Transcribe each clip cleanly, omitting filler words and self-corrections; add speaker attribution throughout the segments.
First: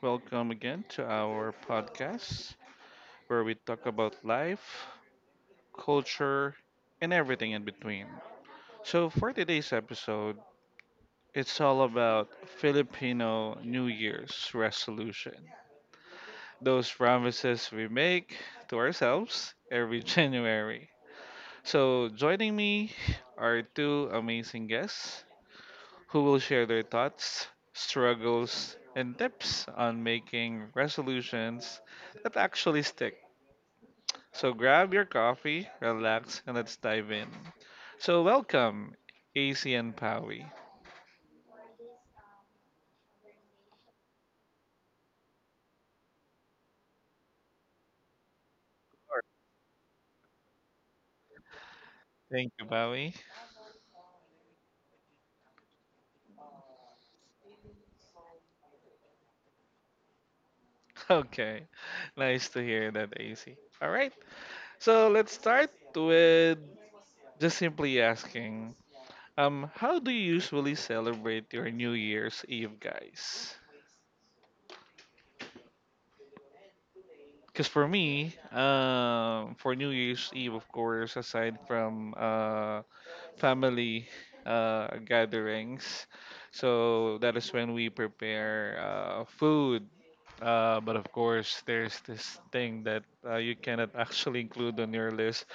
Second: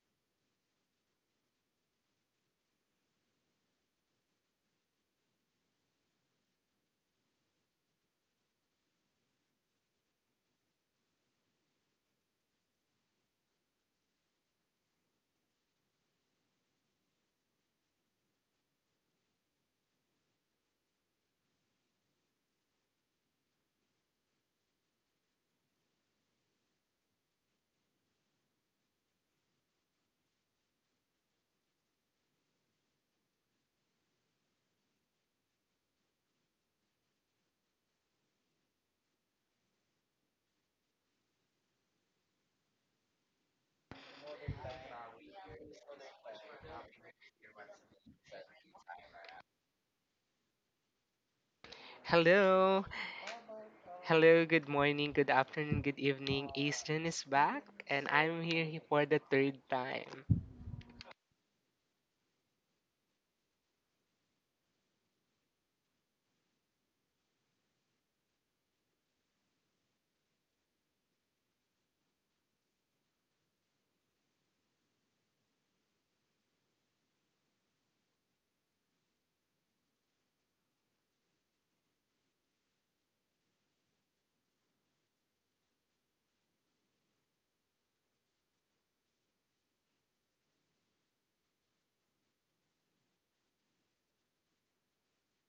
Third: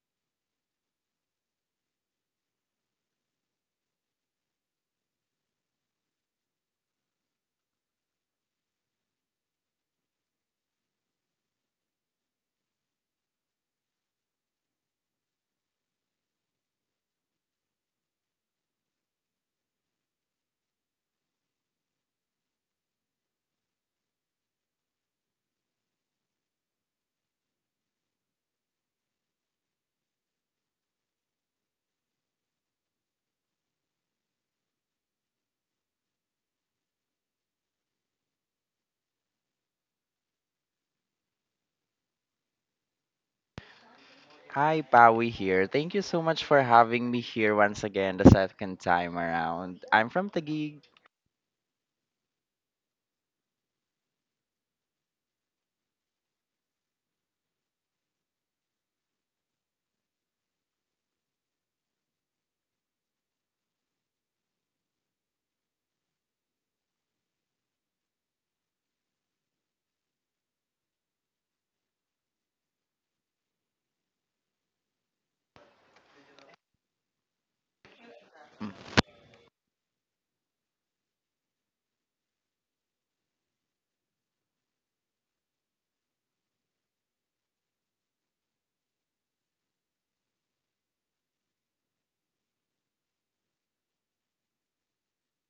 Speaker 1: Welcome again to our podcast where we talk about life, culture, and everything in between. For today's episode, it's all about Filipino New Year's resolution. Those promises we make to ourselves every January. Joining me are two amazing guests. Who will share their thoughts, struggles, and tips on making resolutions that actually stick. So grab your coffee, relax, and let's dive in. So welcome, AC and Pawi.
Speaker 2: Hi, Pawi here. Thank you so much for having me here once again the second time around. I'm from Taguig.
Speaker 1: Thank you,
Speaker 3: Hello,
Speaker 1: Pawi.
Speaker 3: hello, good morning, good afternoon, good evening. Easton is back, and I'm here for the third time.
Speaker 1: Okay, nice to hear that, AC. All right, so let's start with just simply asking, how do you usually celebrate your New Year's Eve, guys? Because for me, for New Year's Eve, of course, aside from family gatherings, so that is when we prepare food. But of course, there's this thing that you cannot actually include on your list,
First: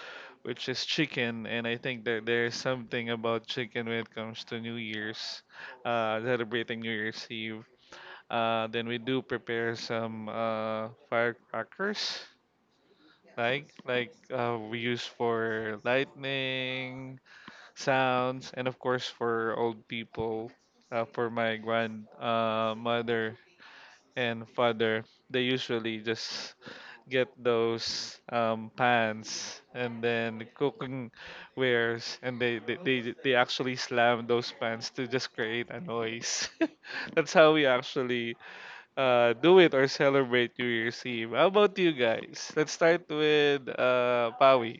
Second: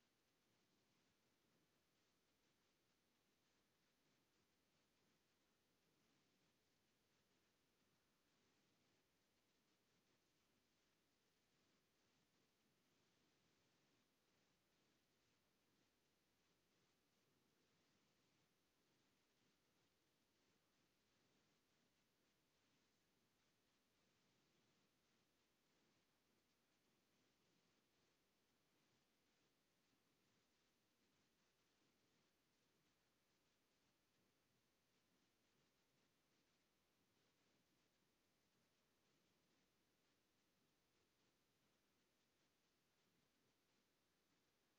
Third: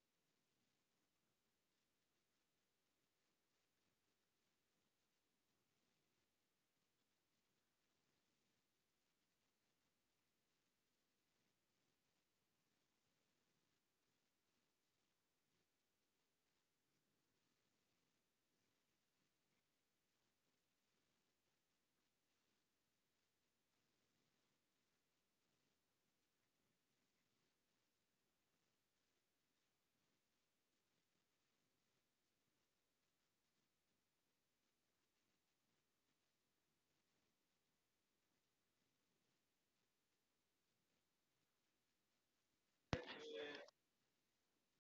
Speaker 1: which is chicken. And I think that there's something about chicken when it comes to New Year's, celebrating New Year's Eve. Then we do prepare some firecrackers like we use for lightning sounds, and of course for old people, for my grand mother and father, they usually just get those pans and then cooking wares, and they actually slam those pans to just create a noise. That's how we actually do it or celebrate New Year's Eve. How about you guys? Let's start with Pawi.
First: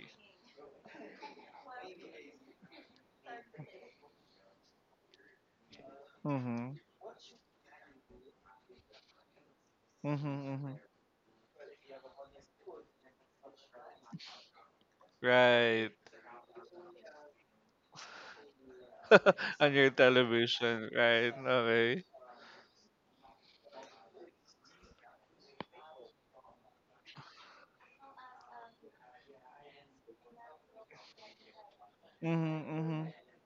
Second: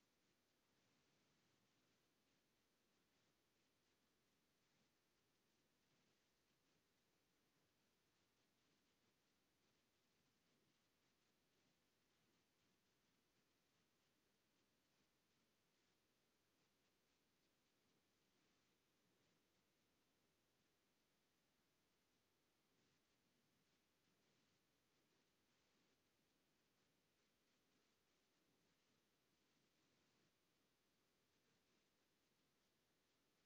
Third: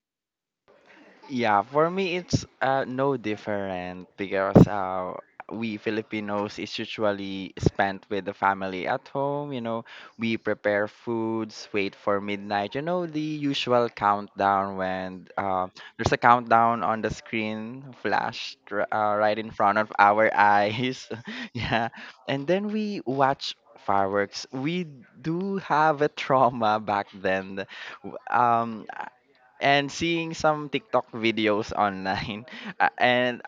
Speaker 2: Yeah, for me it's No different because we Filipinos is
Speaker 1: Mm-hmm.
Speaker 2: usually spent with the family at home. You know,
Speaker 1: Mm-hmm.
Speaker 2: we
Speaker 1: Mm-hmm.
Speaker 2: prepare foods, wait for midnight. You know, the usual countdown when
Speaker 1: Right.
Speaker 2: there's a countdown on the screen flashed right in
Speaker 1: On
Speaker 2: front of
Speaker 1: your
Speaker 2: our
Speaker 1: television,
Speaker 2: eyes.
Speaker 1: right?
Speaker 2: Yeah,
Speaker 1: Okay.
Speaker 2: and then we watch fireworks. We do have a trauma back then. W- and seeing some TikTok videos online,
Speaker 1: Mm-hmm. Mm-hmm.
Speaker 2: and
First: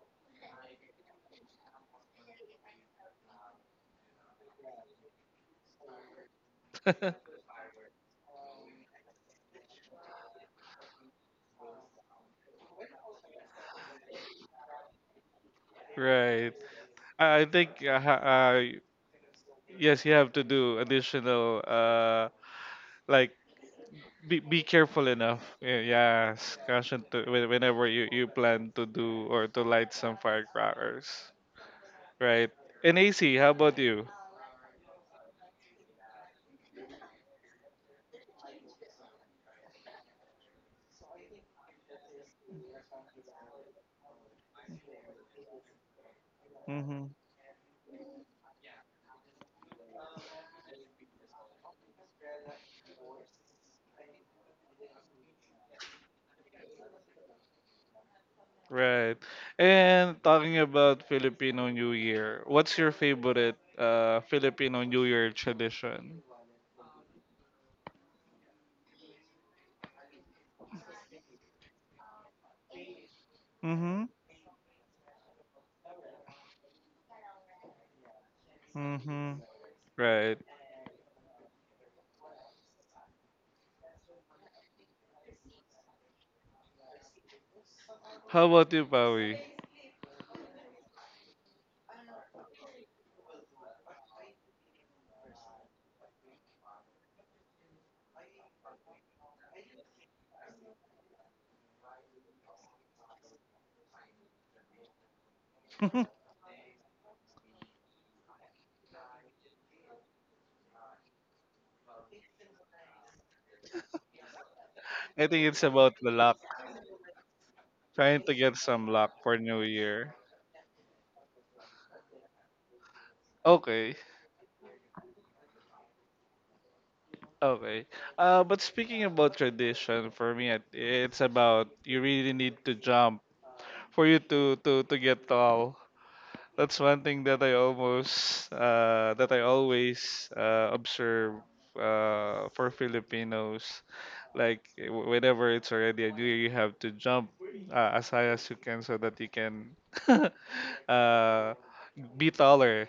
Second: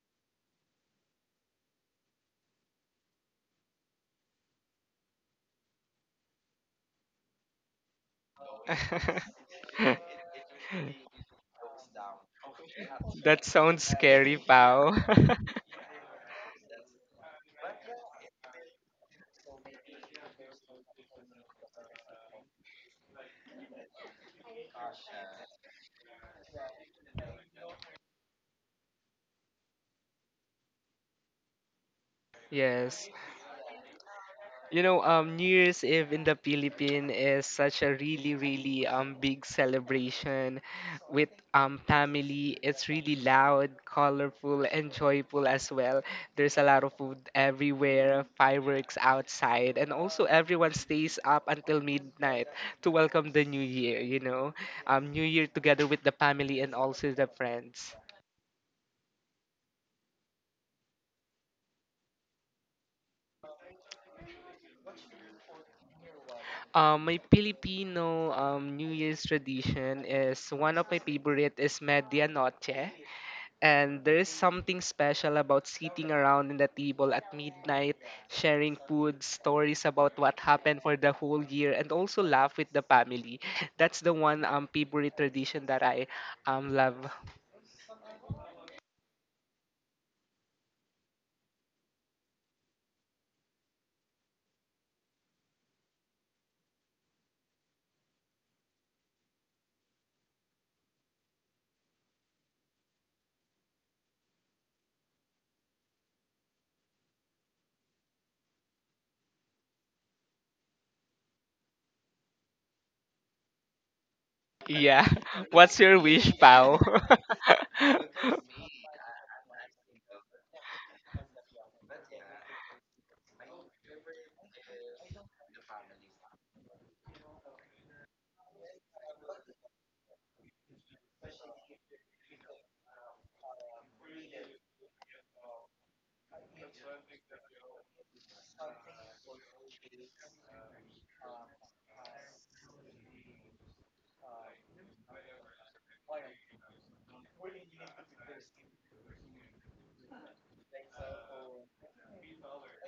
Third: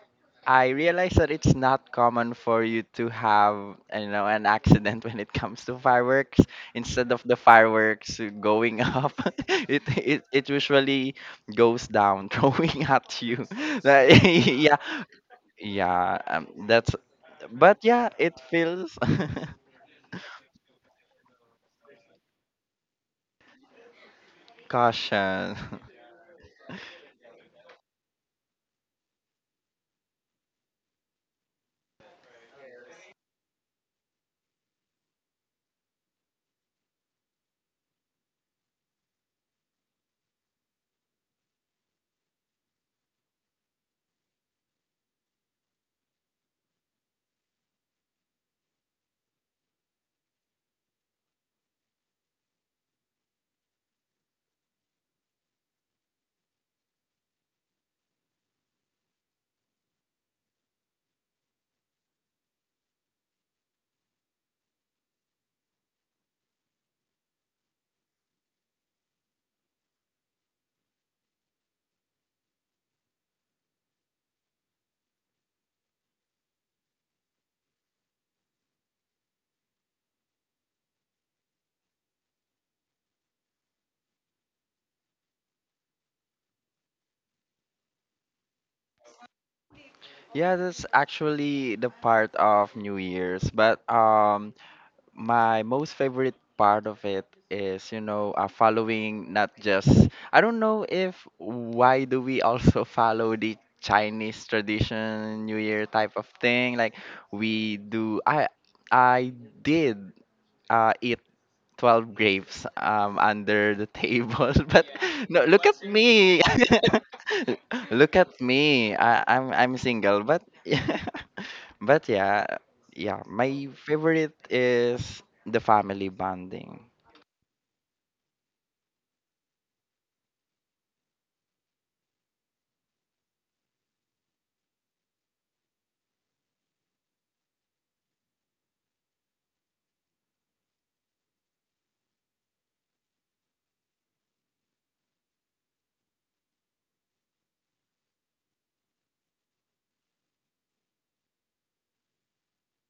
Speaker 2: I realized that it's not common for you to have, you know, an accident when it comes to fireworks. Instead of the fireworks going up, it usually goes down, throwing at you.
Speaker 3: That sounds
Speaker 2: Like,
Speaker 3: scary,
Speaker 2: yeah,
Speaker 3: pal.
Speaker 2: yeah,
Speaker 1: Right.
Speaker 2: that's.
Speaker 1: I I
Speaker 2: But
Speaker 1: think uh,
Speaker 2: yeah,
Speaker 1: ha-
Speaker 2: it
Speaker 1: uh,
Speaker 2: feels
Speaker 1: yes, you have to do additional like be careful enough.
Speaker 2: caution.
Speaker 1: Yeah, yes, caution to whenever you you plan to do or to light some firecrackers. Right. And
Speaker 3: Yes.
Speaker 1: AC, how about you?
Speaker 3: You know, New Year's Eve in the Philippines is such a really big celebration with family. It's really loud, colorful, and joyful as well. There's a lot of food everywhere, fireworks outside, and also everyone stays up until midnight to welcome the new year. New Year together with the family and also the friends.
Speaker 1: Right. And talking about Filipino New Year, what's your favorite Filipino New Year tradition?
Speaker 3: My Filipino New Year's tradition is one of my favorite is Media Noche. And
Speaker 1: Mm-hmm.
Speaker 3: there is something special about sitting around in the table at midnight, sharing food,
Speaker 1: Mm-hmm.
Speaker 3: stories about what
Speaker 1: Right.
Speaker 3: happened for the whole year, and also laugh with the family. That's the one favorite tradition that I love.
Speaker 1: How about you, Pawi?
Speaker 2: Yeah, that's actually the part of New Year's. But my most favorite part of it is, you know, following not just, I don't know if why do we also follow the Chinese tradition, New Year type of thing. Like, we do. I did eat 12 grapes under the table, but
Speaker 3: Yeah.
Speaker 1: I think
Speaker 2: no,
Speaker 1: it's
Speaker 2: look
Speaker 3: What's
Speaker 2: at
Speaker 1: about
Speaker 3: your
Speaker 1: the
Speaker 3: wish,
Speaker 1: luck.
Speaker 2: me.
Speaker 3: Pao?
Speaker 2: Look
Speaker 1: Trying
Speaker 2: at
Speaker 1: to get some
Speaker 2: me. I,
Speaker 1: luck for
Speaker 2: I'm
Speaker 1: New
Speaker 2: I'm
Speaker 1: Year.
Speaker 2: single, but but yeah, yeah, my
Speaker 1: Okay.
Speaker 2: favorite is the family bonding.
Speaker 1: Okay. But speaking about tradition, for me, it's about you really need to jump for you to to get tall. That's one thing that I almost that I always observe for Filipinos. Whenever it's already a new year, you have to jump as high as you can so that you can uh, be taller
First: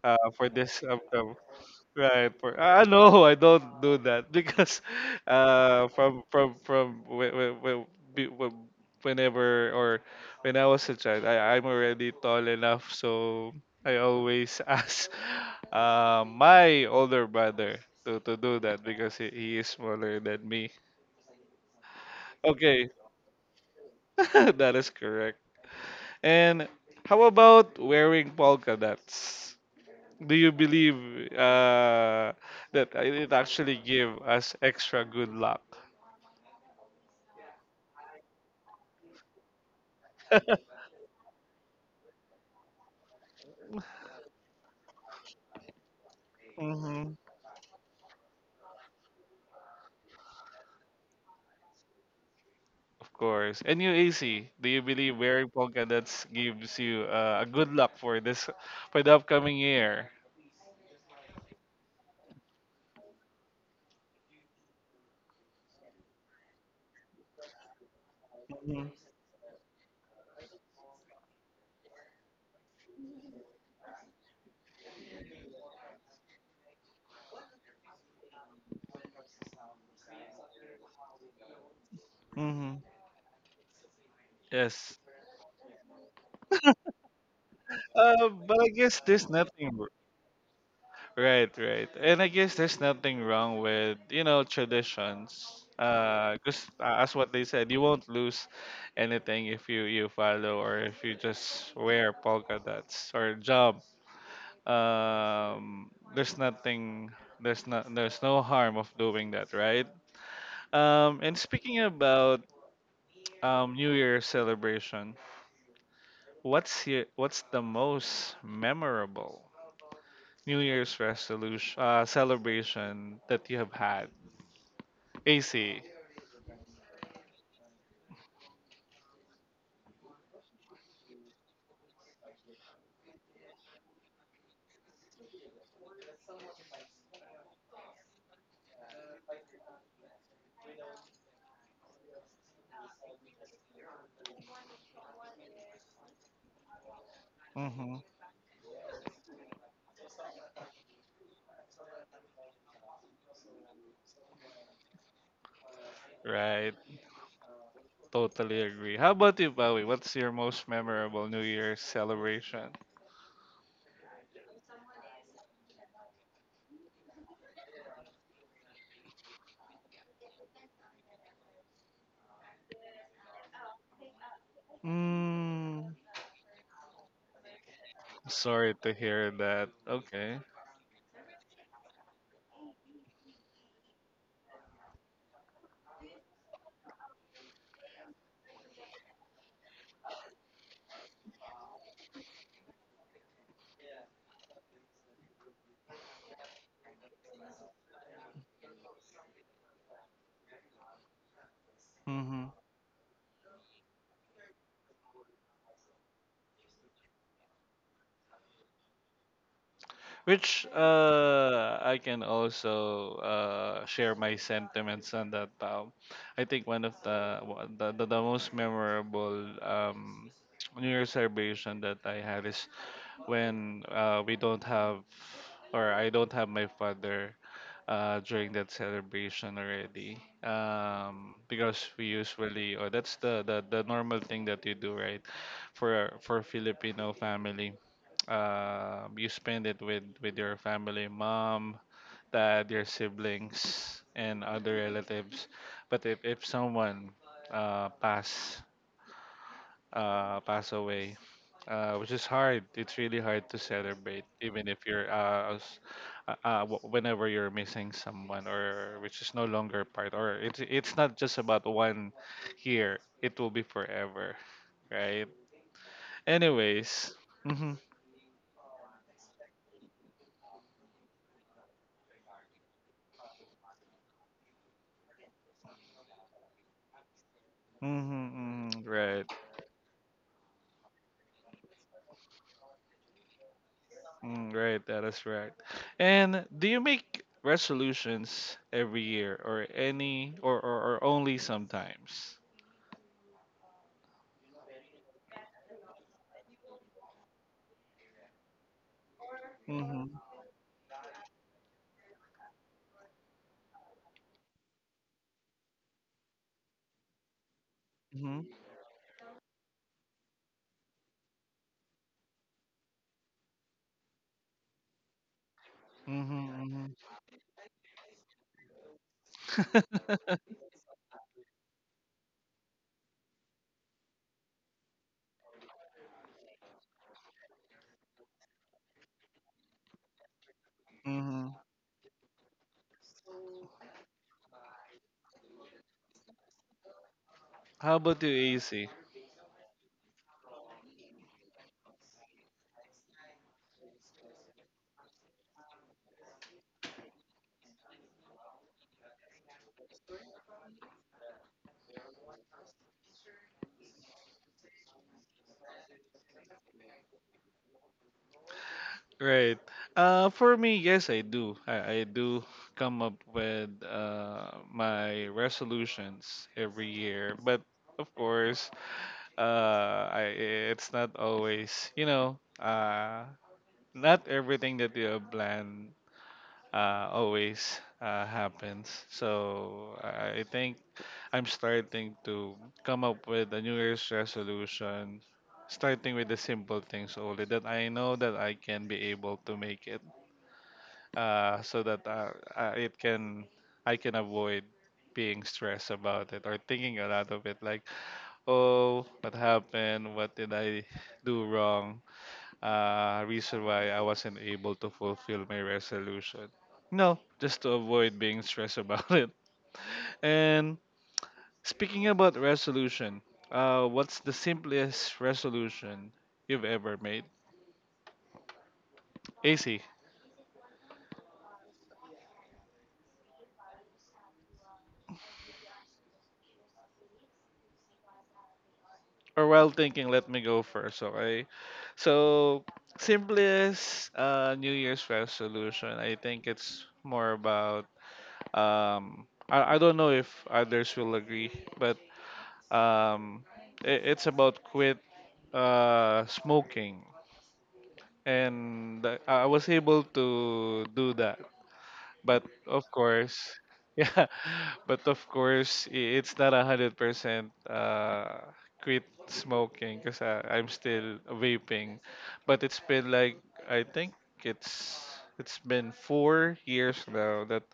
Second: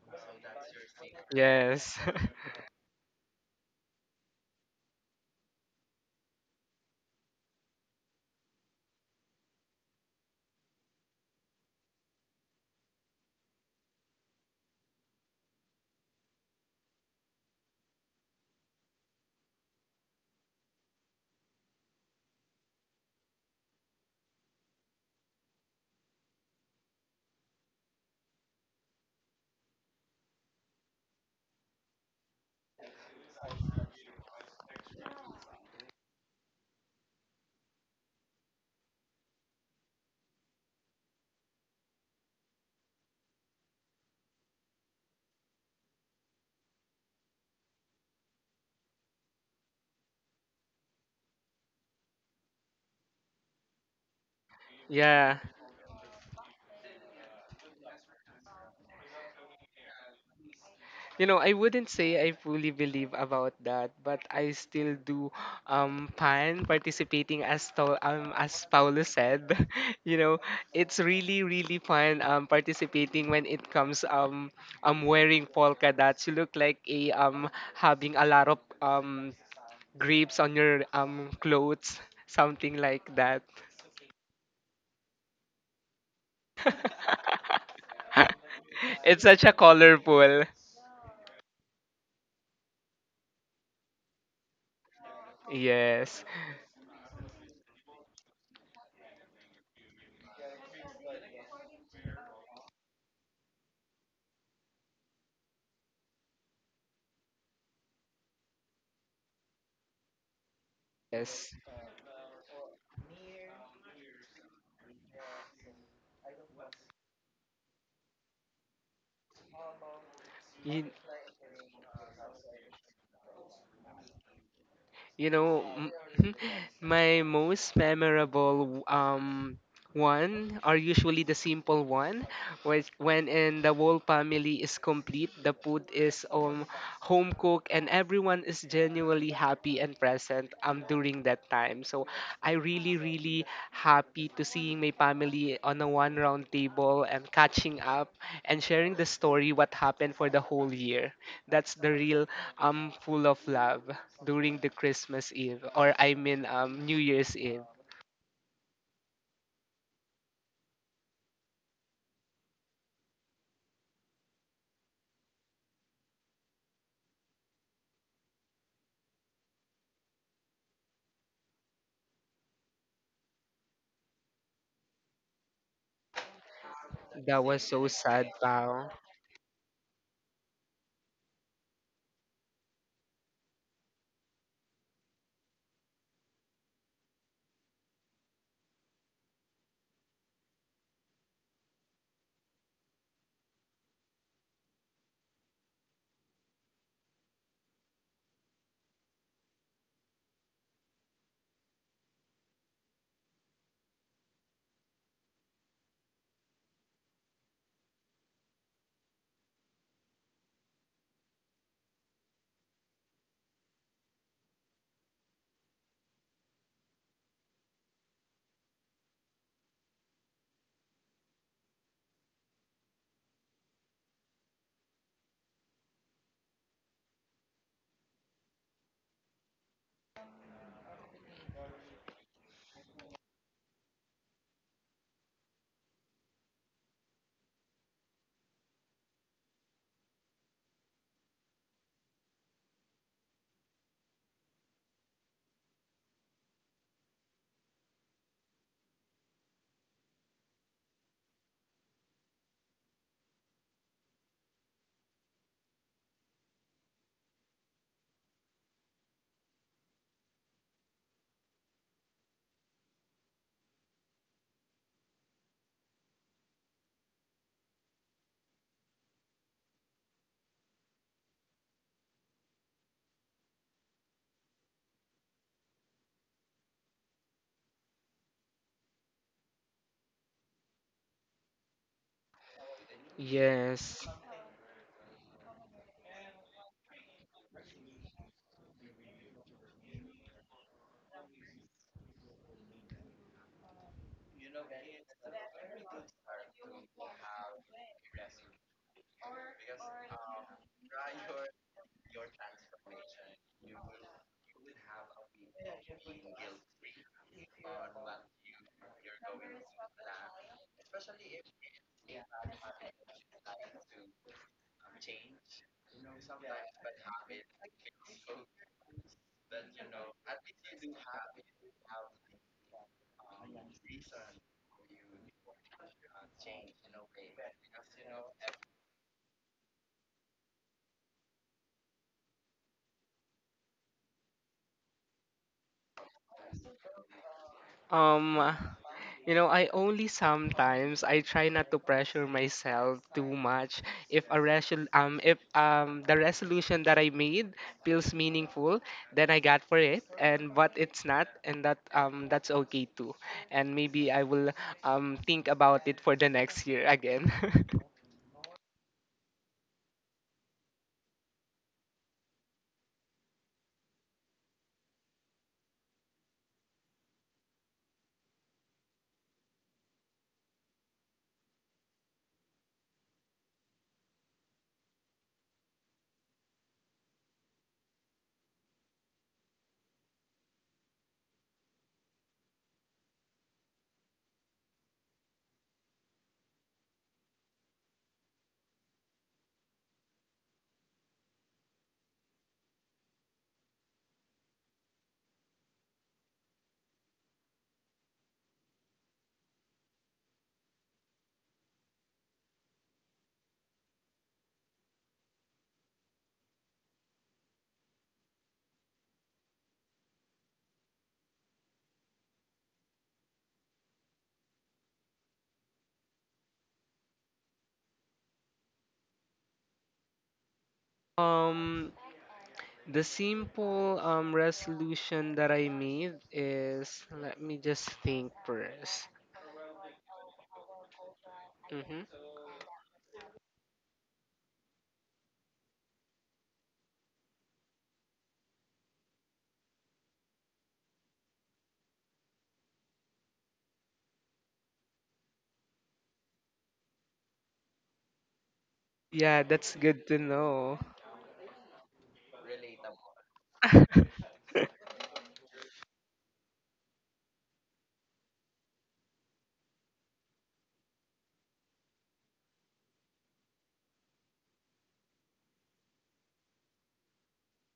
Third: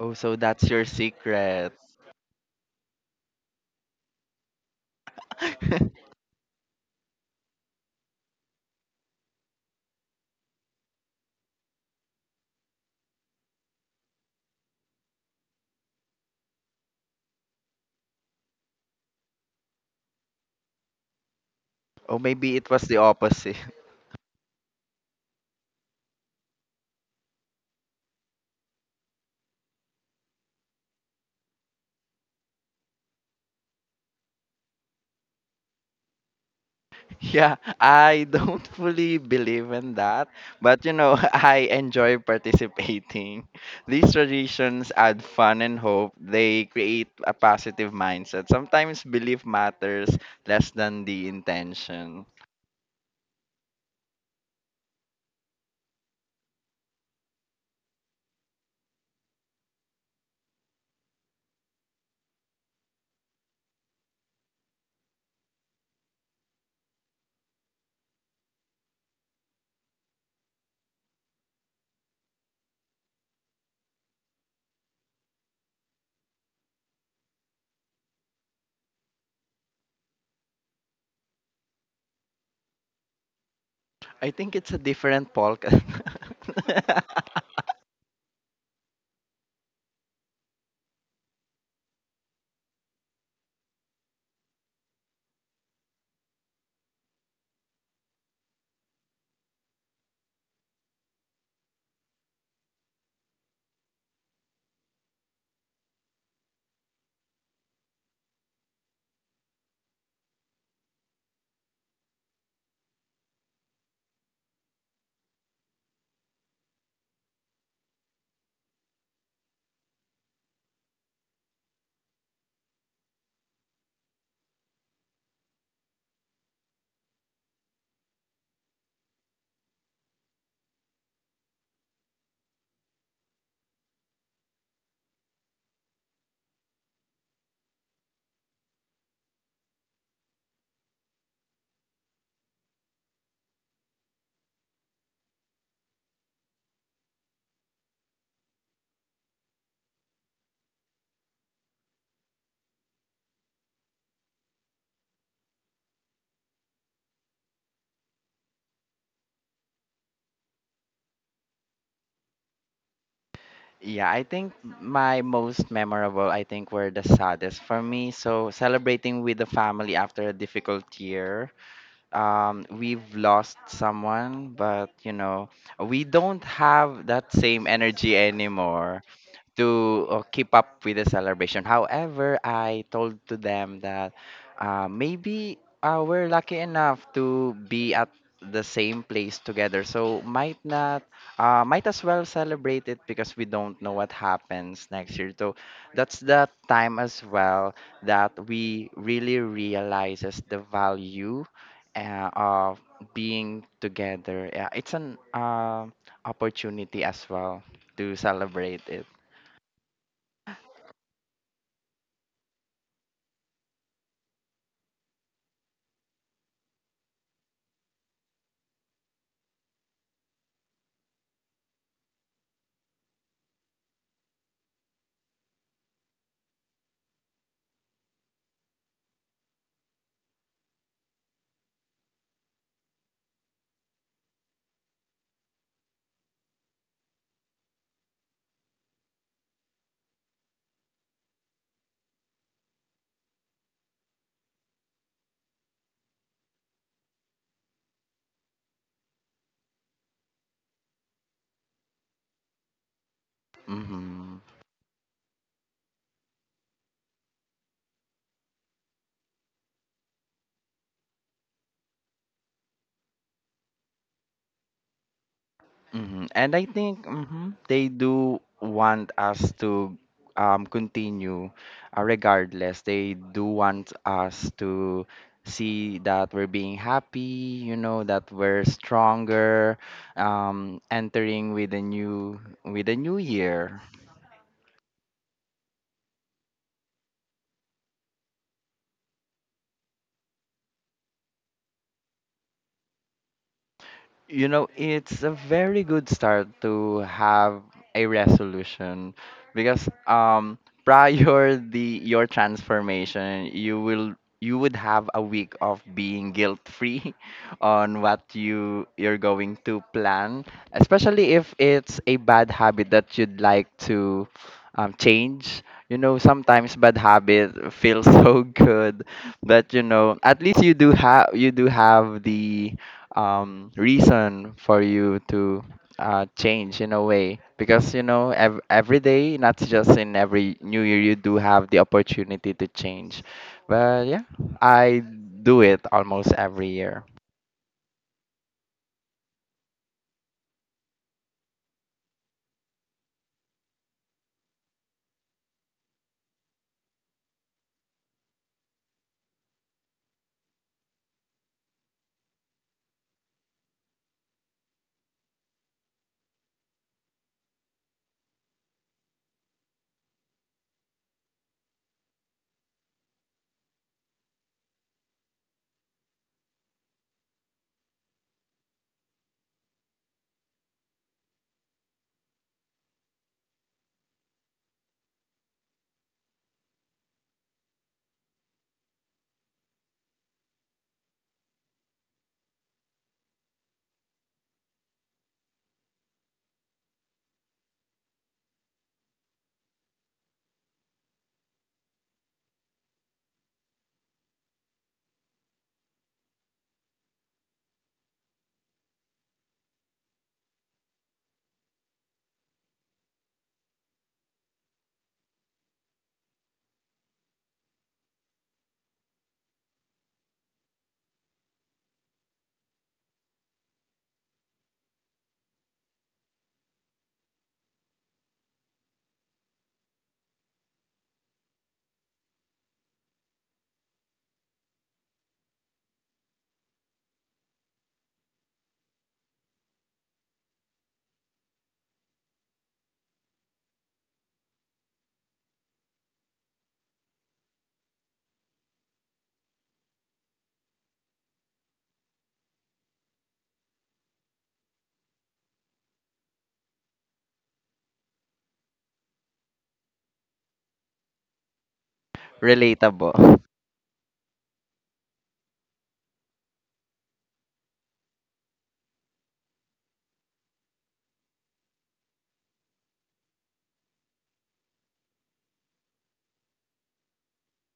Speaker 2: Oh, so
Speaker 1: for
Speaker 2: that's
Speaker 1: this
Speaker 2: your
Speaker 1: upcoming.
Speaker 2: secret.
Speaker 3: Yes.
Speaker 1: Right. For, ah no, I don't do that because from whe- whe- whe- be- whe- whenever or when I was a child, I'm already tall enough, so I always ask my older brother to do that because he is smaller than me.
Speaker 2: Or maybe it was
Speaker 1: Okay,
Speaker 2: the opposite.
Speaker 1: that is correct. And how about wearing polka dots? Do you believe uh, that it actually give us extra good luck?
Speaker 2: Yeah, I don't fully believe in that, but you know, I enjoy participating. These traditions add fun and hope. They create
Speaker 1: Hmm.
Speaker 2: a positive mindset. Sometimes belief matters less than the intention.
Speaker 1: Of course. And you, AC, do you believe
Speaker 3: Yeah.
Speaker 1: wearing polka dots gives you a good luck for this for the upcoming year?
Speaker 3: You know, I wouldn't say I fully believe about that, but I still do plan participating as to, as
Speaker 1: Hmm.
Speaker 3: Paulo said. You know, it's really fun participating when it comes wearing polka dots. You look like a having a lot of grapes on your clothes, something
Speaker 1: Hmm.
Speaker 3: like that.
Speaker 2: I think it's a
Speaker 1: Yes.
Speaker 2: different podcast.
Speaker 1: But I guess
Speaker 3: It's
Speaker 1: there's
Speaker 3: such a
Speaker 1: nothing.
Speaker 3: colorful.
Speaker 1: Right, right. And I guess there's nothing wrong with, you know, traditions.
Speaker 3: Yes.
Speaker 1: Just as what they said, you won't lose anything if you you follow or if you just wear polka dots or jump. There's nothing, there's not, there's no harm of doing that, right? And
Speaker 3: Yes.
Speaker 1: speaking about New Year celebration, what's the most memorable New
Speaker 3: You,
Speaker 1: Year's resolution celebration that you have had?
Speaker 3: You know,
Speaker 1: AC.
Speaker 3: m- my most memorable one are usually the simple one, which when in the whole family is complete, the food is home cooked and everyone is genuinely happy and present during that time. So I really happy to seeing my family on a one round table and catching
Speaker 1: Mm-hmm.
Speaker 3: up and sharing the story what happened for the whole year. That's the real I'm full of love during the Christmas Eve, or I mean,
Speaker 1: Right.
Speaker 3: New Year's Eve.
Speaker 1: Totally agree. How about you, Bowie? What's your most memorable New Year's celebration?
Speaker 2: Yeah, I think my most memorable, I think, were the saddest for me. So celebrating with the family after a difficult year, we've lost someone, but you know,
Speaker 1: Mm-hmm.
Speaker 2: we don't have that
Speaker 3: That was
Speaker 2: same
Speaker 3: so
Speaker 2: energy
Speaker 3: sad,
Speaker 1: Sorry
Speaker 3: pal.
Speaker 1: to
Speaker 2: anymore
Speaker 1: hear that.
Speaker 2: to
Speaker 1: Okay.
Speaker 2: keep up with the celebration. However, I told to them that maybe we're lucky enough to be at the same place together, so might not might as well celebrate it because we don't know what happens next year. So that's the time as well that we really realizes the value
Speaker 1: Mm-hmm.
Speaker 2: of being together. Yeah, it's an opportunity as well to celebrate it.
Speaker 1: Which I can also share my sentiments on that. I think one of the, the most memorable New Year's celebration that I had is when we don't have or I don't have my father during that celebration already, because we usually, or that's the normal thing that you do, right, for Filipino family. You spend it with your family, mom, dad, your siblings, and other relatives. But if someone uh, pass pass away, which is hard, it's really hard to celebrate,
Speaker 2: Mhm,
Speaker 1: even if you're whenever you're missing someone or which is no longer part, or it's not just about one year. It will be forever, right?
Speaker 2: mhm. And I think
Speaker 1: Anyways.
Speaker 2: mhm,
Speaker 1: Mm-hmm,
Speaker 2: they do want us to continue regardless. They do want us to see that we're being happy, you know, that
Speaker 1: mm-hmm,
Speaker 2: we're
Speaker 1: mm-hmm, right.
Speaker 2: stronger, entering with a new year.
Speaker 3: Yes.
Speaker 1: Mm, right, that is right. And do you make resolutions every year or or only sometimes?
Speaker 2: You know, it's a very good start to have a resolution because
Speaker 1: Mhm.
Speaker 2: prior the your transformation, you would have a week of being guilt free on what
Speaker 1: Mhm.
Speaker 2: you're going to plan, especially if it's a bad habit that you'd like to change. You know,
Speaker 1: Mhm.
Speaker 2: sometimes bad
Speaker 1: Mhm.
Speaker 2: habit feels so good, but you
Speaker 1: Mhm.
Speaker 2: know, at least you do have the reason for you to change in a way because you know every day, not just in every new year, you do have the opportunity to change. But yeah, I do it almost every year.
Speaker 1: How about you,
Speaker 3: Um,
Speaker 1: AC?
Speaker 3: you know, I only sometimes I try not to pressure myself too much. If the resolution that I made feels meaningful, then I got for it. And but it's not, and that that's okay too. And maybe I will think about it for the next year again.
Speaker 1: Right. For me, yes, I do. I do come up with my resolutions every year, but of course, uh, I, it's not always, you know, not everything that you have planned always happens. So I think I'm starting to come up with a New Year's resolution, starting with the simple things only that I know that I can be able to make it, so that it can I can avoid being stressed about it or thinking a lot of it like oh what happened what did I do wrong, reason why I wasn't able to fulfill my resolution. No, just to avoid being stressed about it. And speaking about resolution, what's the simplest resolution you've ever made? AC,
Speaker 3: um The simple resolution that I made is let me just think first.
Speaker 1: or while thinking, let me go first, okay?
Speaker 3: Hmm.
Speaker 1: So, simplest New Year's resolution, I think it's more about, I don't know if others will agree, but um, it's about quit smoking, and
Speaker 3: Yeah,
Speaker 1: I was
Speaker 3: that's
Speaker 1: able
Speaker 3: good to know.
Speaker 1: to do that. But of
Speaker 2: Relatable.
Speaker 1: course, yeah, but of course, it's not 100% quit smoking because I'm still vaping. But it's been like I think it's it's been 4 years now that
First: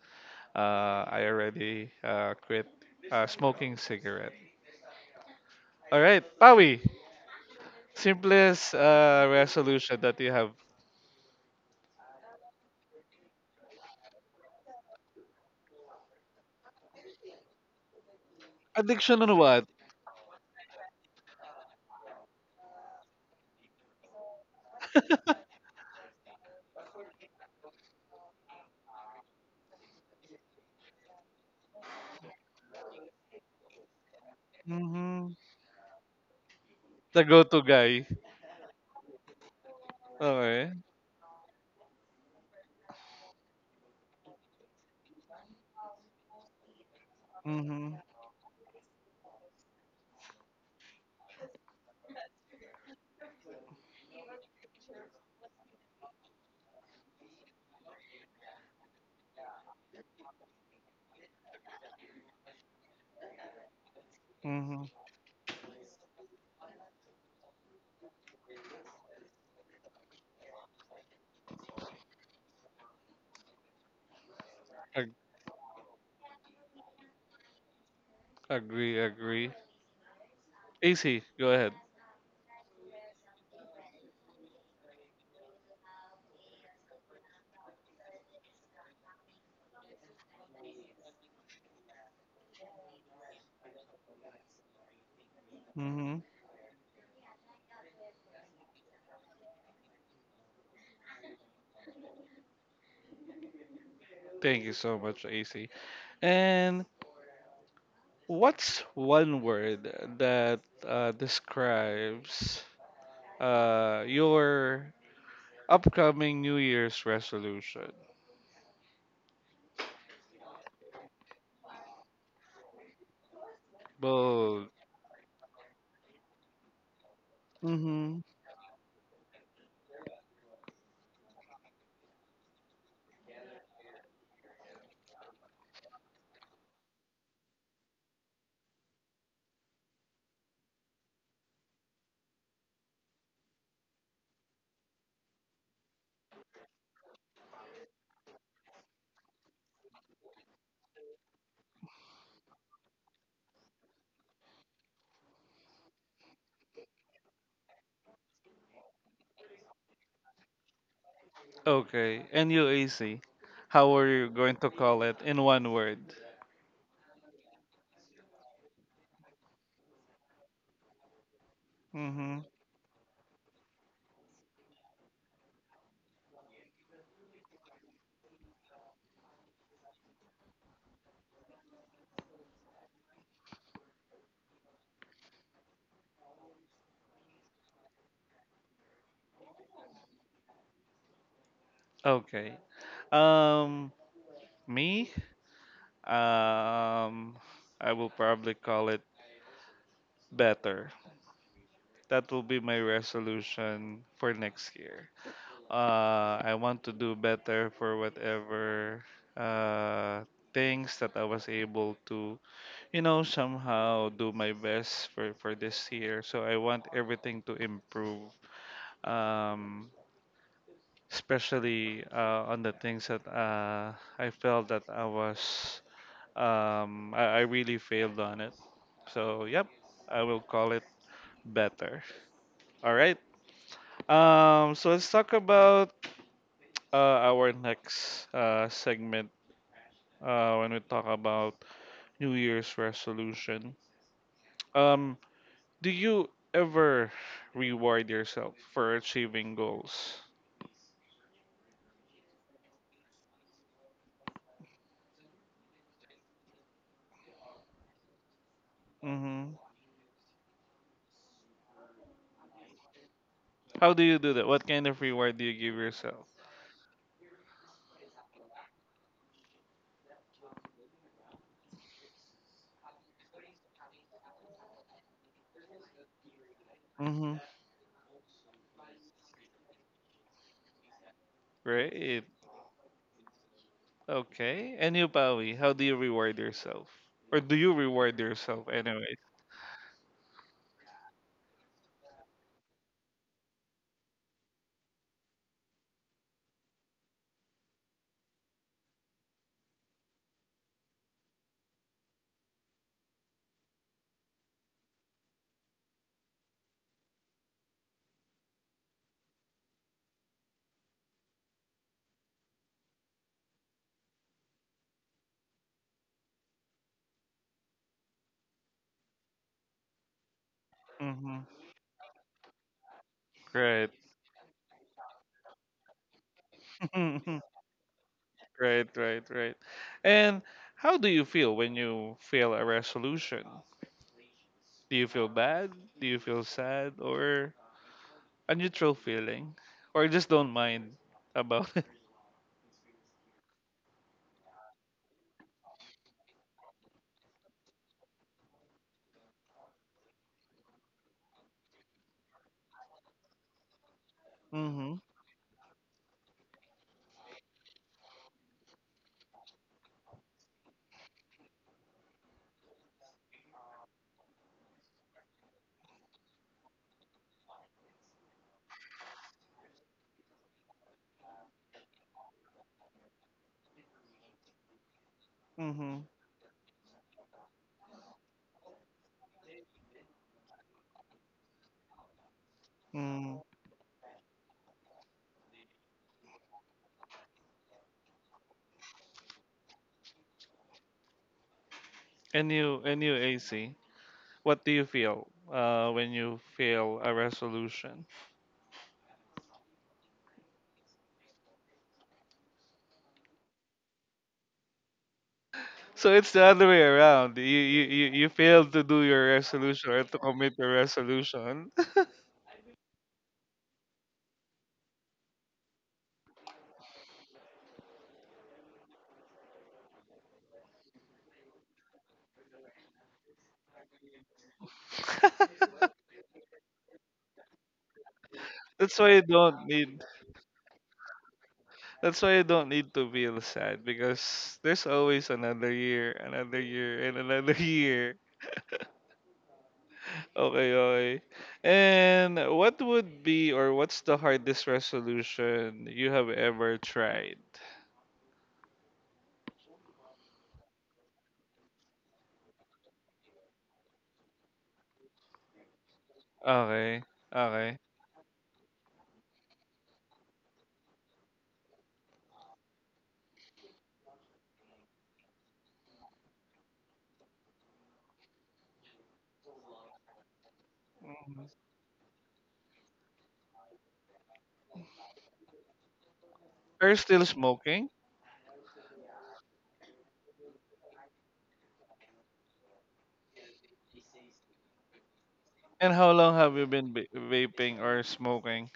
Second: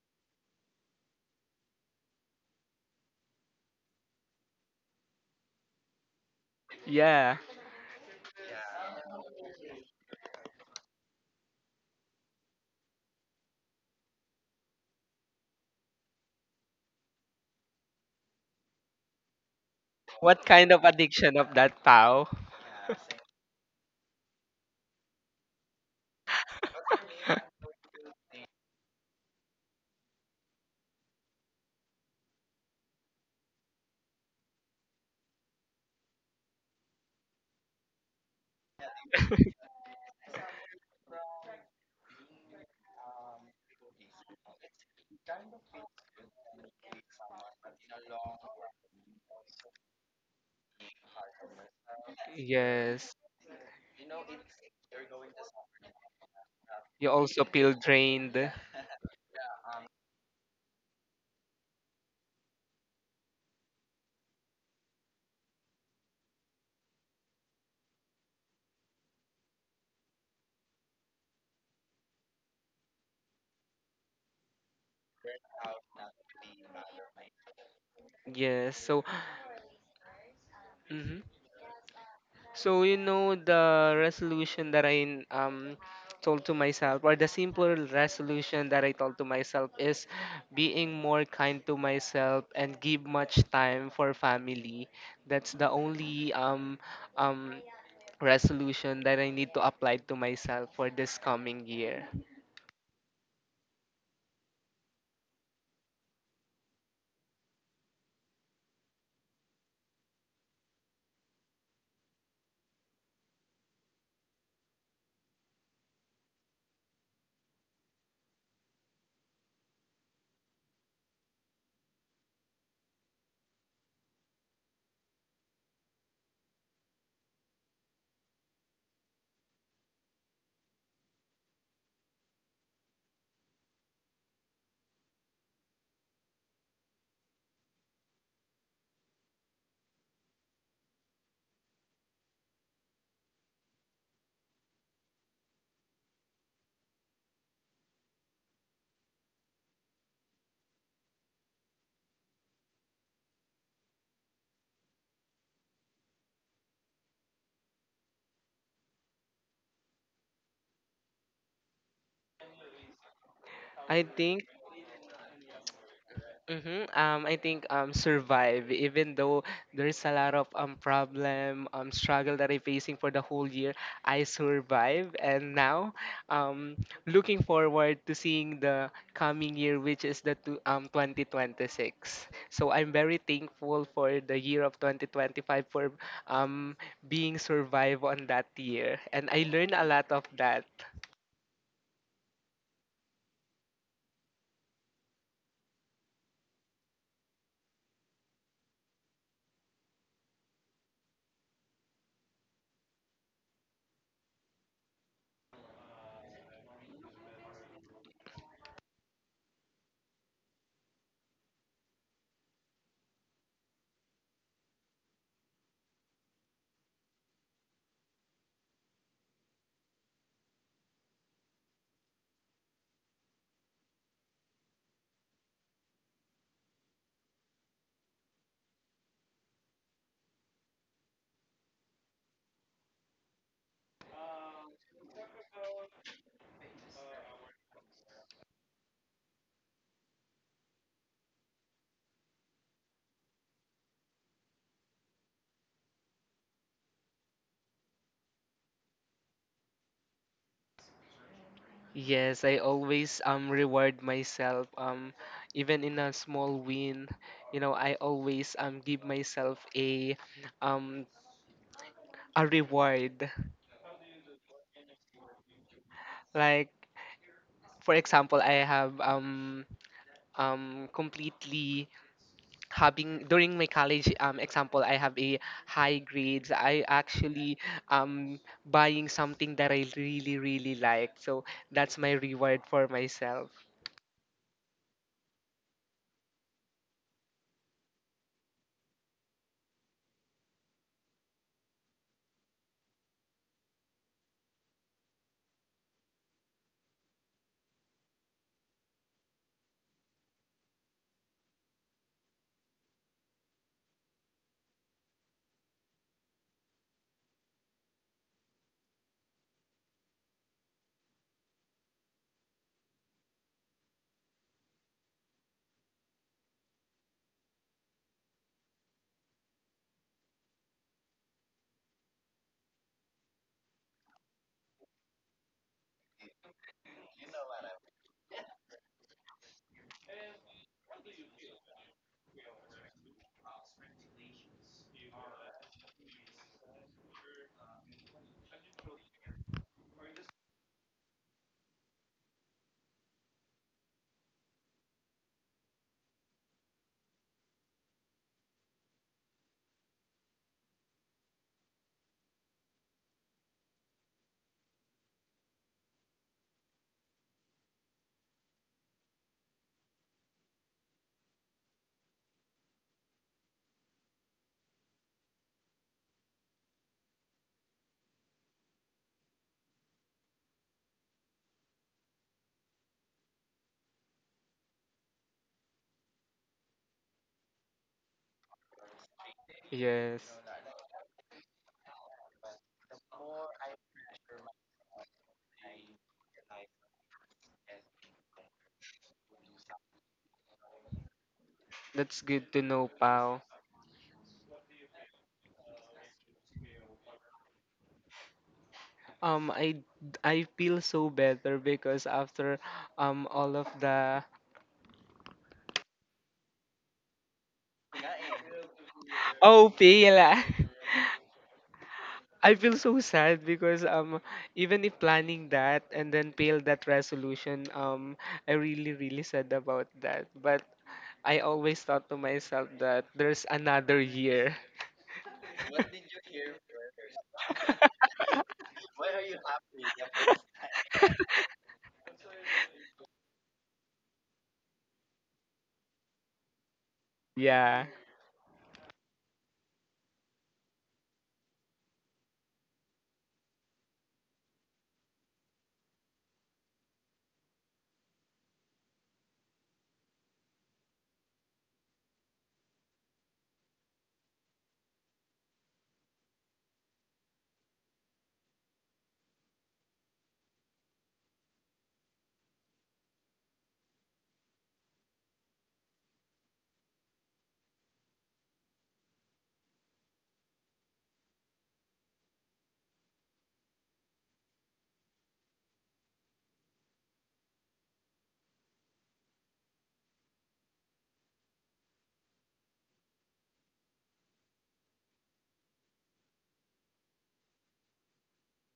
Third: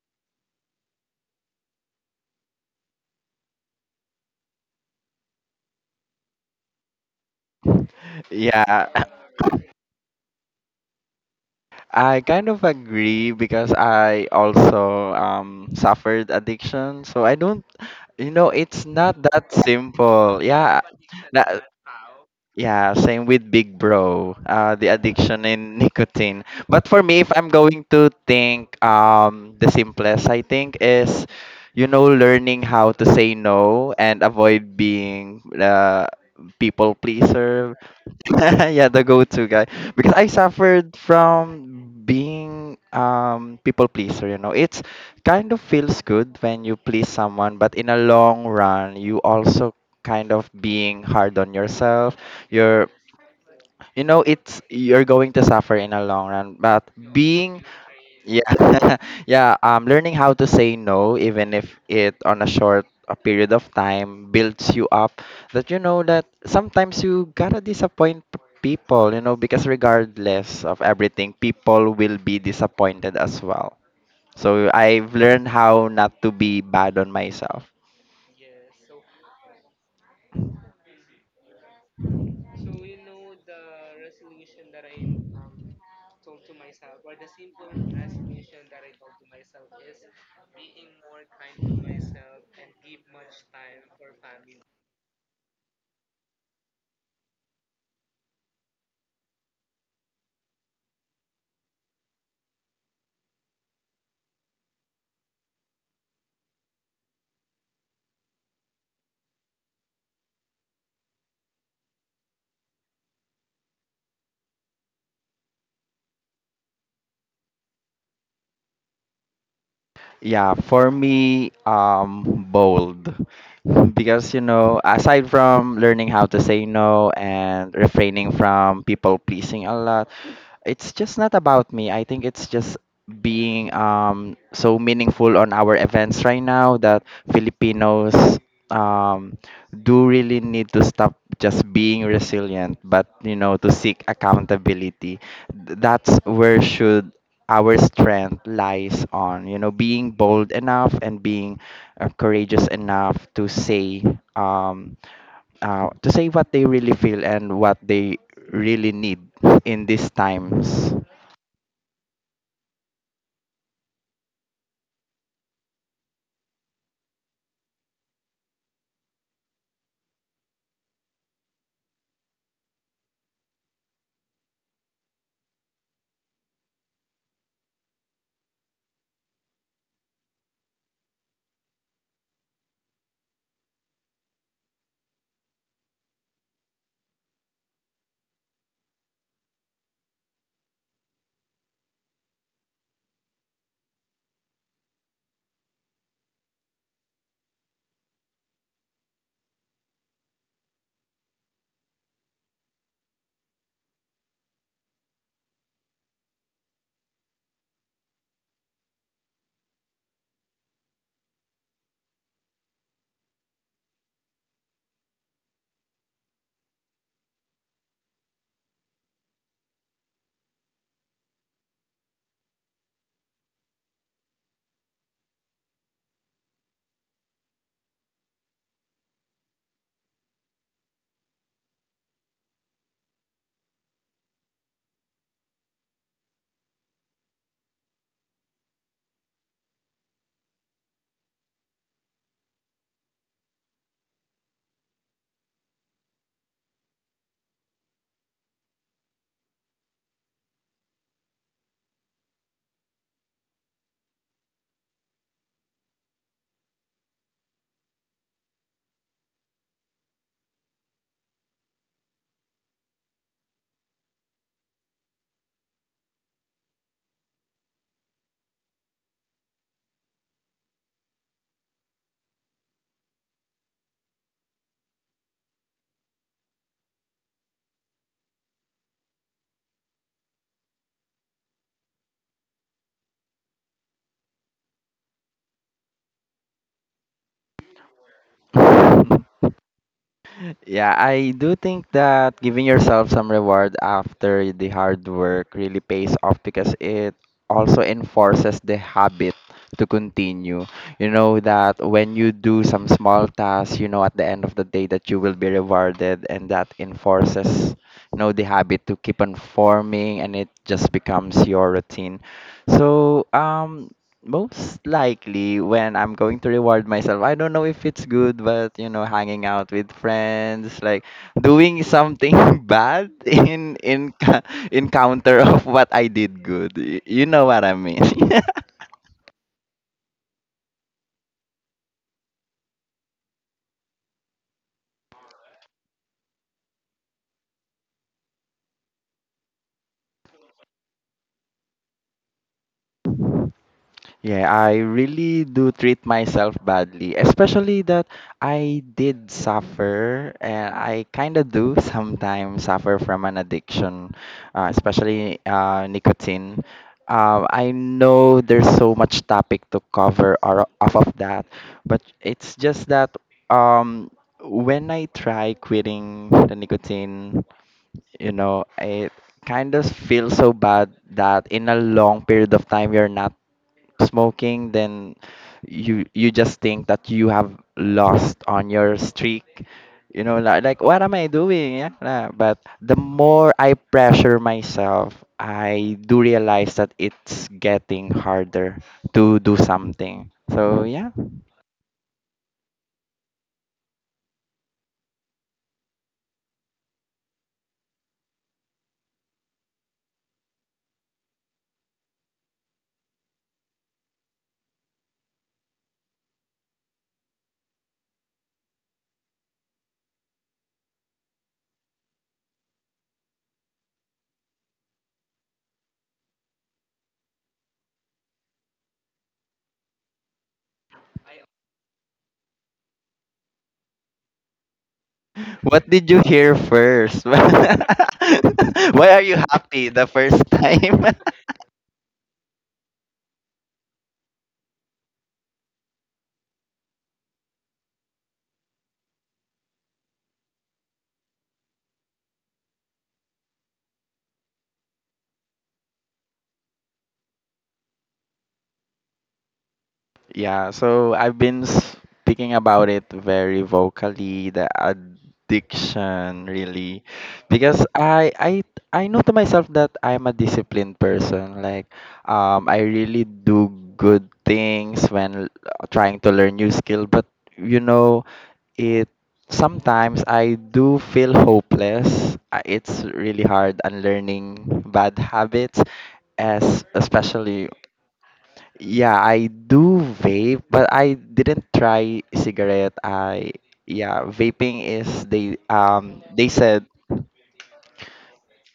Speaker 1: I already quit smoking cigarette. All right, Pawi,
Speaker 3: Yeah.
Speaker 1: simplest
Speaker 2: Yeah,
Speaker 1: resolution that you have.
Speaker 2: I kind of agree because I also suffered addiction, so I don't, you know, it's not
Speaker 1: Addiction on
Speaker 2: that
Speaker 1: what?
Speaker 2: simple.
Speaker 3: What kind
Speaker 2: Yeah,
Speaker 3: of addiction of
Speaker 2: that.
Speaker 3: that, pow?
Speaker 2: Yeah, same with Big Bro, the addiction in nicotine. But for me, if I'm going to think, the simplest I think is, you know, learning how to say no and avoid
Speaker 1: Mhm.
Speaker 2: being people
Speaker 1: The go-to
Speaker 2: pleaser.
Speaker 1: guy.
Speaker 2: Yeah, the go-to guy. Because I
Speaker 1: Okay.
Speaker 2: suffered from being people pleaser, you know. It's kind of feels good when you please someone, but in a
Speaker 1: Mhm.
Speaker 2: long run, you also kind of being hard on yourself. You're
Speaker 3: Yes.
Speaker 2: you know, it's you're going to suffer in a long run, but
Speaker 3: You also
Speaker 2: being
Speaker 3: feel drained.
Speaker 2: yeah, yeah. Learning how to say no, even if it on a short period of time, builds
Speaker 1: Mhm.
Speaker 2: you up. That you know that sometimes you gotta disappoint people, you know, because regardless of everything, people will be disappointed as well. So
Speaker 1: Ag-
Speaker 2: I've learned how not to be bad on myself.
Speaker 3: Yes.
Speaker 1: agree,
Speaker 3: So,
Speaker 1: agree.
Speaker 3: mhm.
Speaker 1: AC, go ahead.
Speaker 3: So you know the resolution that I told to myself or the simple resolution that I told to myself is being more kind to myself and give much time for family. That's the
Speaker 1: Mhm.
Speaker 3: only um resolution that I need to apply to myself for this coming year.
Speaker 1: Thank you so much, AC. And what's one word that describes your upcoming New Year's resolution?
Speaker 2: Yeah, for me, bold. Because, you
Speaker 1: Bold.
Speaker 2: know, aside from learning how to say no and
Speaker 1: Mhm.
Speaker 2: refraining from people pleasing a lot, it's just not about me. I think it's just being so meaningful on our events right now that Filipinos um, do really need to stop just being resilient, but, you know, to seek accountability. That's where should our strength lies on, you know, being bold enough and being courageous enough um, to say what they really feel and what they really need in these times.
Speaker 1: Okay. And you, AC, how
Speaker 3: I
Speaker 1: are you
Speaker 3: think.
Speaker 1: going to call it in one word?
Speaker 3: Mm-hmm. I think survive even though there's a lot of problem struggle
Speaker 1: Mhm.
Speaker 3: that I'm facing for the whole year. I survive and now um looking forward to seeing the coming year, which is the 2026. So I'm very thankful for the year of 2025 for um being survive on that year, and I learned a lot of that.
Speaker 1: Okay. Um, me, um, I will probably call it better. That will be my resolution for next year. I want to do better for whatever uh, things that I was able to, you know, somehow do my best for this year. So I want everything to improve, um, especially on the things that I felt that I was. I really failed on it. So, yep, I will call it better. All right. So let's talk about our next segment when we talk about New Year's resolution. Um, do you ever reward yourself for achieving goals?
Speaker 3: Yes, I always reward myself even in a small win. You know, I always give
Speaker 1: Mm-hmm.
Speaker 3: myself um a reward.
Speaker 1: How do you do that? What kind of reward do you give yourself?
Speaker 3: Like for example, I have completely having during my college example I have a high grades. I
Speaker 1: Mm-hmm.
Speaker 3: actually um buying something that I really like. So that's my
Speaker 1: Great.
Speaker 3: reward for myself.
Speaker 1: Okay. And you, Pawi, how do you reward yourself? Or do you reward yourself anyway?
Speaker 2: Yeah, I do think that giving yourself some reward after the hard work really pays off because it also enforces the habit to continue. You know that when you do some small tasks, you know at the end of the day that you will be rewarded, and that enforces, you know, the habit to keep on forming, and it just becomes your routine. So most likely when I'm going to reward myself. I don't know if it's good, but you know, hanging out with friends, like
Speaker 1: Mm-hmm.
Speaker 2: doing something bad in
Speaker 1: Right.
Speaker 2: in counter of what I did good. You know what I mean?
Speaker 1: Right, right, right. And how do you feel when you fail a resolution? Do you feel bad? Do you feel sad or a neutral feeling? Or just don't mind about it?
Speaker 2: Yeah, I really do treat myself badly, especially that I did suffer, and I kind of do sometimes suffer from an addiction, uh,
Speaker 1: Mm-hmm.
Speaker 2: especially uh, nicotine. I know there's so much topic to cover or off of that, but it's just that um, when I try quitting the nicotine, you know, it kind of feels so bad that in a long period of time you're not smoking, then you
Speaker 1: Mm-hmm.
Speaker 2: you just think that you have lost on your streak.
Speaker 3: Yes.
Speaker 2: You know, like what am I doing? Yeah, nah. But the
Speaker 1: Mm.
Speaker 2: more I pressure myself, I do realize that it's getting harder to do something. So yeah,
Speaker 3: That's
Speaker 1: And
Speaker 3: good to
Speaker 1: you
Speaker 3: know,
Speaker 1: and you
Speaker 3: Pao.
Speaker 1: AC, what do you feel when you fail a resolution?
Speaker 3: I I feel so better because after all of the
Speaker 1: So it's the other way around. You failed to do your
Speaker 3: oh
Speaker 1: resolution or to
Speaker 3: pila.
Speaker 1: commit your resolution.
Speaker 3: I feel so sad because even if planning that and then fail that resolution, I really really sad about that. But I always thought to myself that there's another year.
Speaker 2: what did you hear first?
Speaker 1: That's
Speaker 2: Why
Speaker 1: why
Speaker 2: are
Speaker 1: you
Speaker 2: you
Speaker 1: don't
Speaker 2: happy
Speaker 1: need.
Speaker 2: the first time?
Speaker 1: That's why you don't need to feel sad because there's always another year, and another
Speaker 3: Yeah.
Speaker 1: year. Okay, okay. And what would be or what's the hardest resolution you have ever tried?
Speaker 2: Yeah, so I've been speaking about it very vocally, the addiction really,
Speaker 1: Okay, okay.
Speaker 2: because I know to myself that I'm a disciplined person. Like, I really do good things when trying to learn new skill, but you know, it sometimes I do feel
Speaker 1: Mhm.
Speaker 2: hopeless. It's really hard unlearning bad habits as
Speaker 1: Are you still
Speaker 2: especially
Speaker 1: smoking?
Speaker 2: yeah, I do vape, but I didn't try cigarette. I yeah, vaping is
Speaker 1: And how long
Speaker 2: they
Speaker 1: have you
Speaker 2: said
Speaker 1: been vaping or smoking?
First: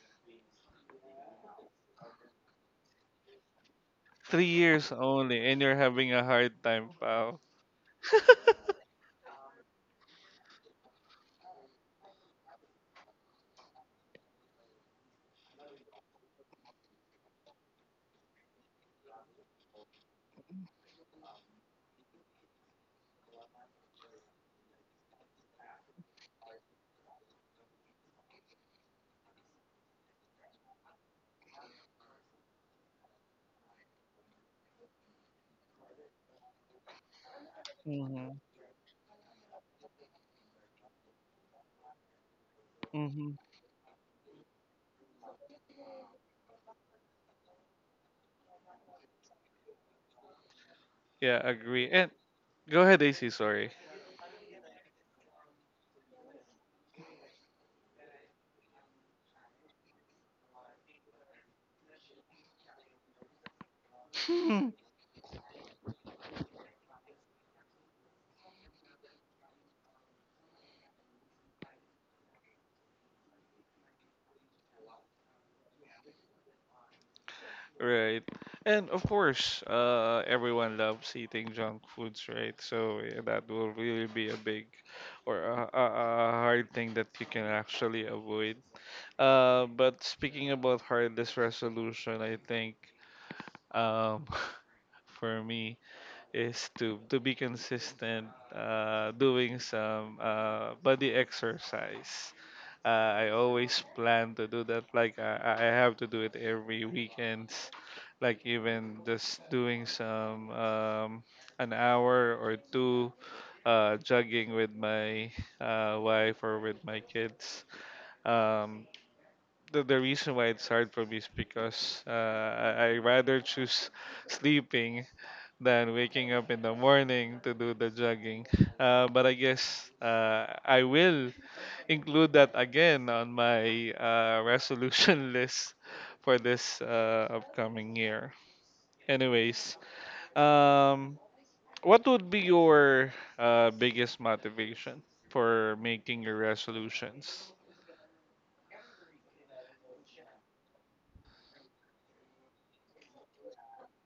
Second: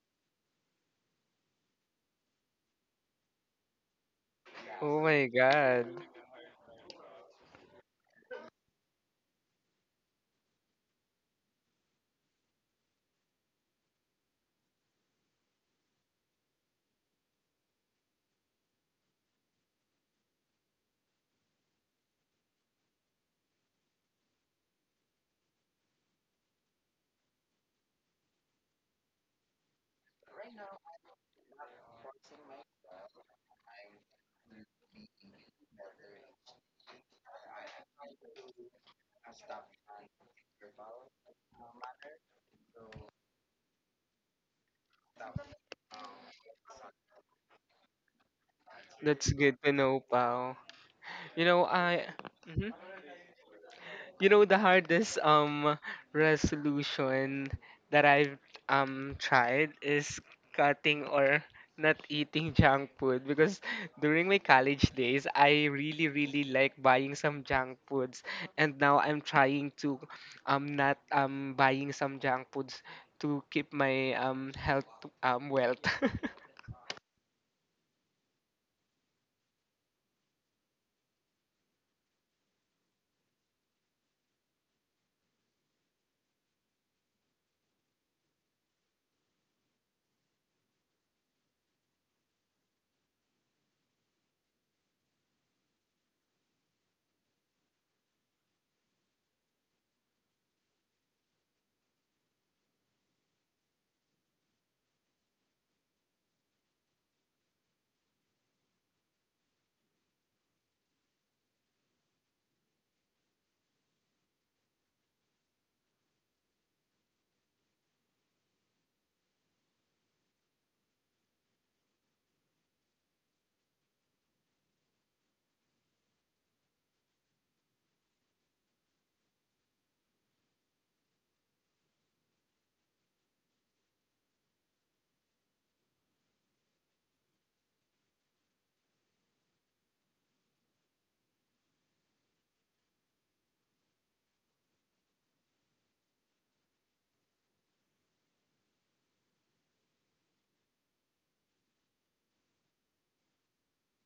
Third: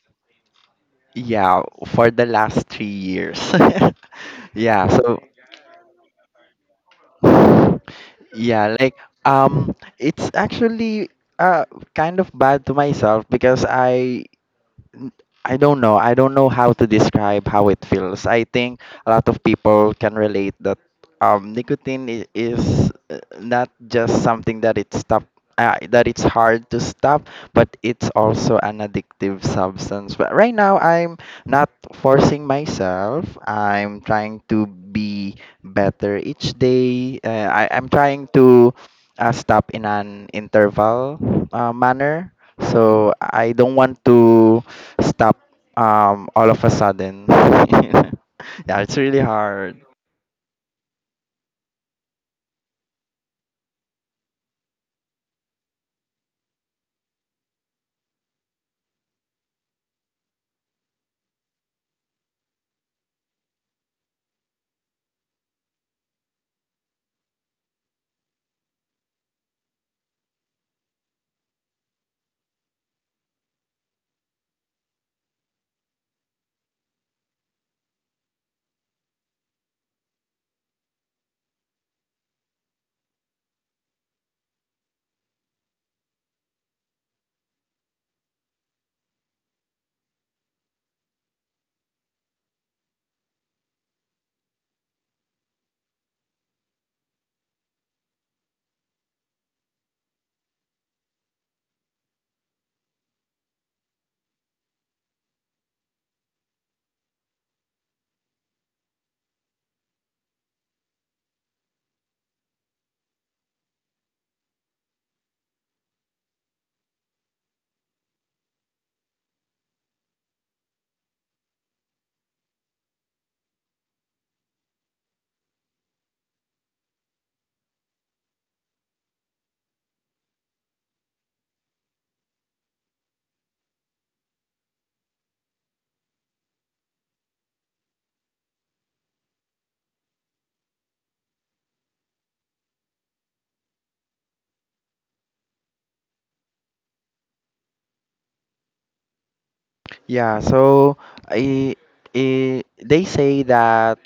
Speaker 2: yeah, for the last 3 years.
Speaker 1: Three
Speaker 2: Yeah,
Speaker 1: years
Speaker 3: Oh
Speaker 2: so
Speaker 3: my
Speaker 1: only, and you're
Speaker 3: God,
Speaker 1: having a hard time, pal.
Speaker 2: yeah, like it's actually uh kind of bad to myself because I n- I don't know. I don't know how to describe how it feels. I think a lot of people can relate that nicotine is not just something that it stop that it's hard to stop, but it's also an addictive substance. But right now, I'm not forcing myself. I'm trying to be better each day. I'm trying
Speaker 1: Hmm.
Speaker 2: to stop in an interval manner, so
Speaker 1: Hmm.
Speaker 2: I don't want to stop all of a sudden. Yeah, it's really
Speaker 3: that's good to
Speaker 2: hard.
Speaker 3: know, Pao.
Speaker 1: Yeah,
Speaker 3: You know
Speaker 1: agree.
Speaker 3: I.
Speaker 1: And
Speaker 3: Mhm.
Speaker 1: go ahead, AC. Sorry.
Speaker 3: You know the hardest resolution that I've tried is cutting or not eating junk food because during my college days I really really like buying some junk foods and now I'm trying to not buying some junk foods to keep my health wealth.
Speaker 1: Right. And of course, everyone loves eating junk foods, right? So yeah, that will really be a big or a hard thing that you can actually avoid. But speaking about hardest resolution, I think um, for me. Is to be consistent doing some body exercise. I always plan to do that. Like I have to do it every weekends. Like even just doing some an hour or two jogging with my wife or with my kids. Um, the reason why it's hard for me is because I rather choose sleeping than waking up in the morning to do the jogging. But I guess I will include that again on my resolution list for this upcoming year. Anyways, um, what would be your biggest motivation for making your resolutions?
Speaker 2: Yeah, so I, I they say that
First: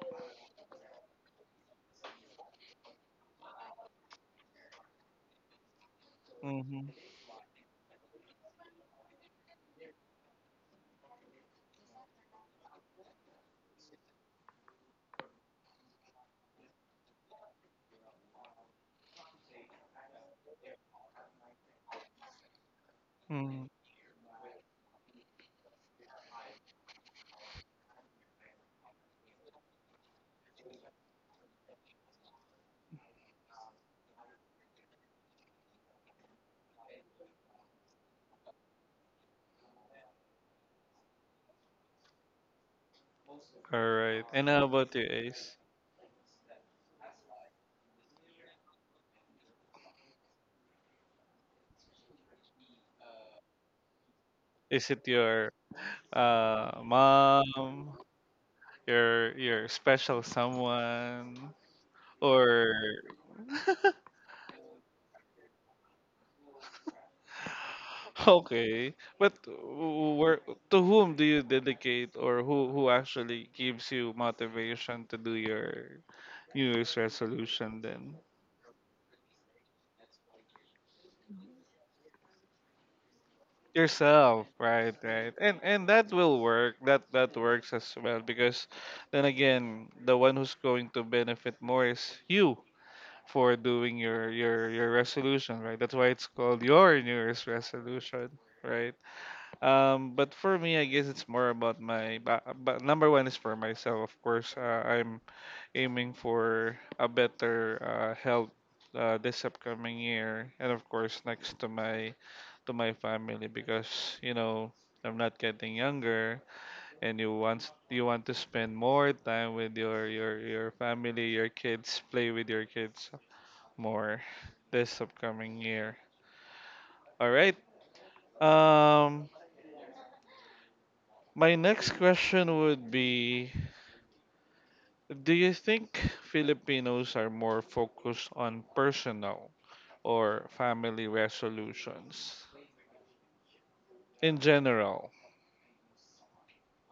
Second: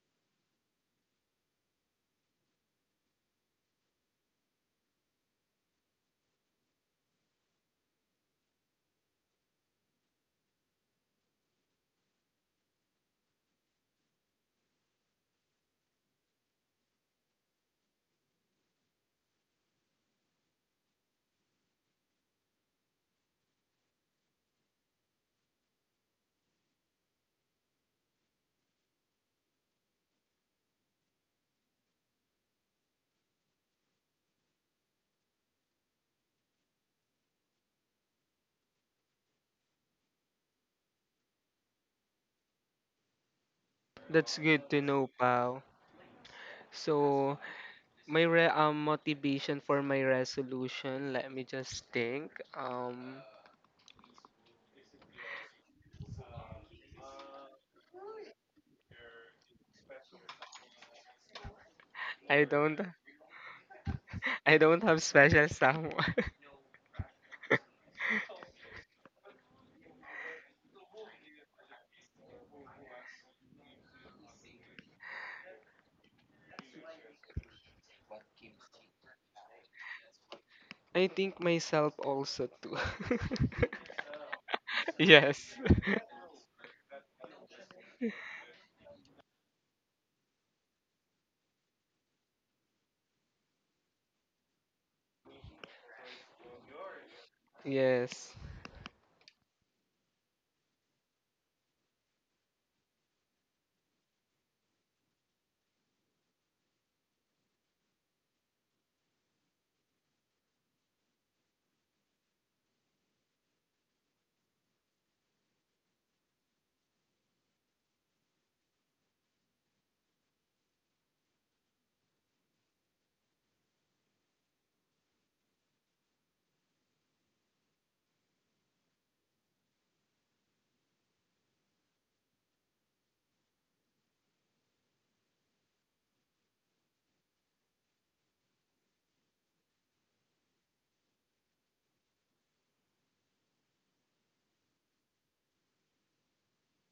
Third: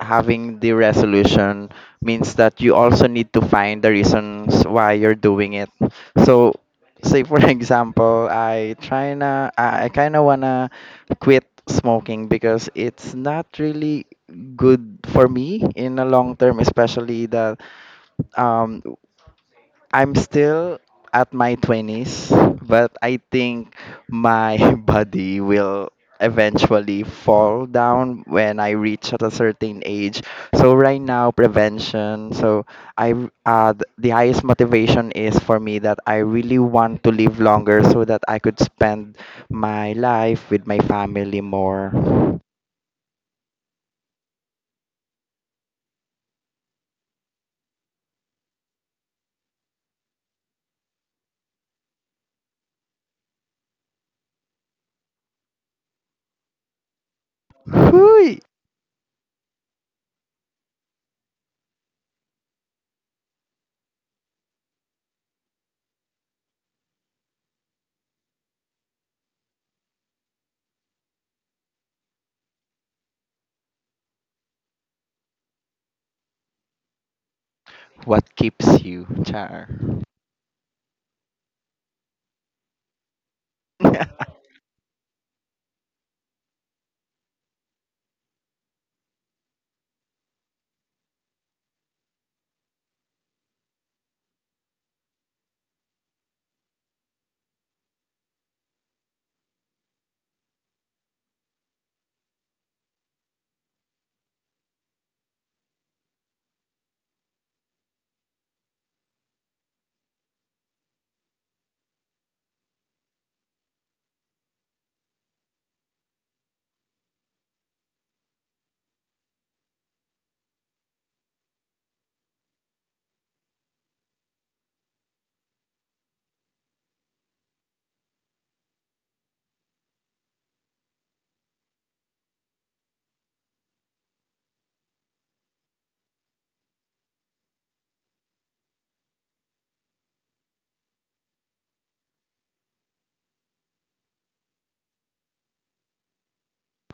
Speaker 2: having the resolution means that you also need to find the reasons why you're doing it. So
Speaker 1: Mm-hmm.
Speaker 2: say for example, I try na I kind of wanna quit smoking because it's not really good for me in the long term, especially that um I'm still at my 20s, but I
Speaker 1: Mm-hmm.
Speaker 2: think my body will eventually fall down when I reach at a certain age. So right now prevention. So the highest motivation is for me that I really want to live longer so that I could spend my life with my family more.
Speaker 1: All right.
Speaker 3: That's
Speaker 1: And how
Speaker 3: good to
Speaker 1: about you,
Speaker 3: know,
Speaker 1: Ace?
Speaker 3: pal. So my re motivation for my resolution, let me just think.
Speaker 1: Is it your mom,
Speaker 2: Hui!
Speaker 1: your special someone
Speaker 3: I
Speaker 1: or
Speaker 3: don't. I don't have special someone.
Speaker 1: okay where to whom do you dedicate or who actually gives you motivation to do your new year's resolution then?
Speaker 2: What keeps you, Char?
Speaker 3: I think myself also too.
Speaker 1: Yourself, right, right,
Speaker 3: Yes.
Speaker 1: and that will work, that works as well, because then again the one who's going to benefit more is you for doing your resolution, right? That's why it's called your new year's resolution,
Speaker 3: Yes.
Speaker 1: right? But for me, I guess it's more about my. But number one is for myself, of course. I'm aiming for a better health this upcoming year, and of course next to my family because you know I'm not getting younger, and you want to spend more time with your family, your kids, play with your kids more this upcoming year. All right. Um, my next question would be, do you think Filipinos are more focused on personal or family resolutions in general?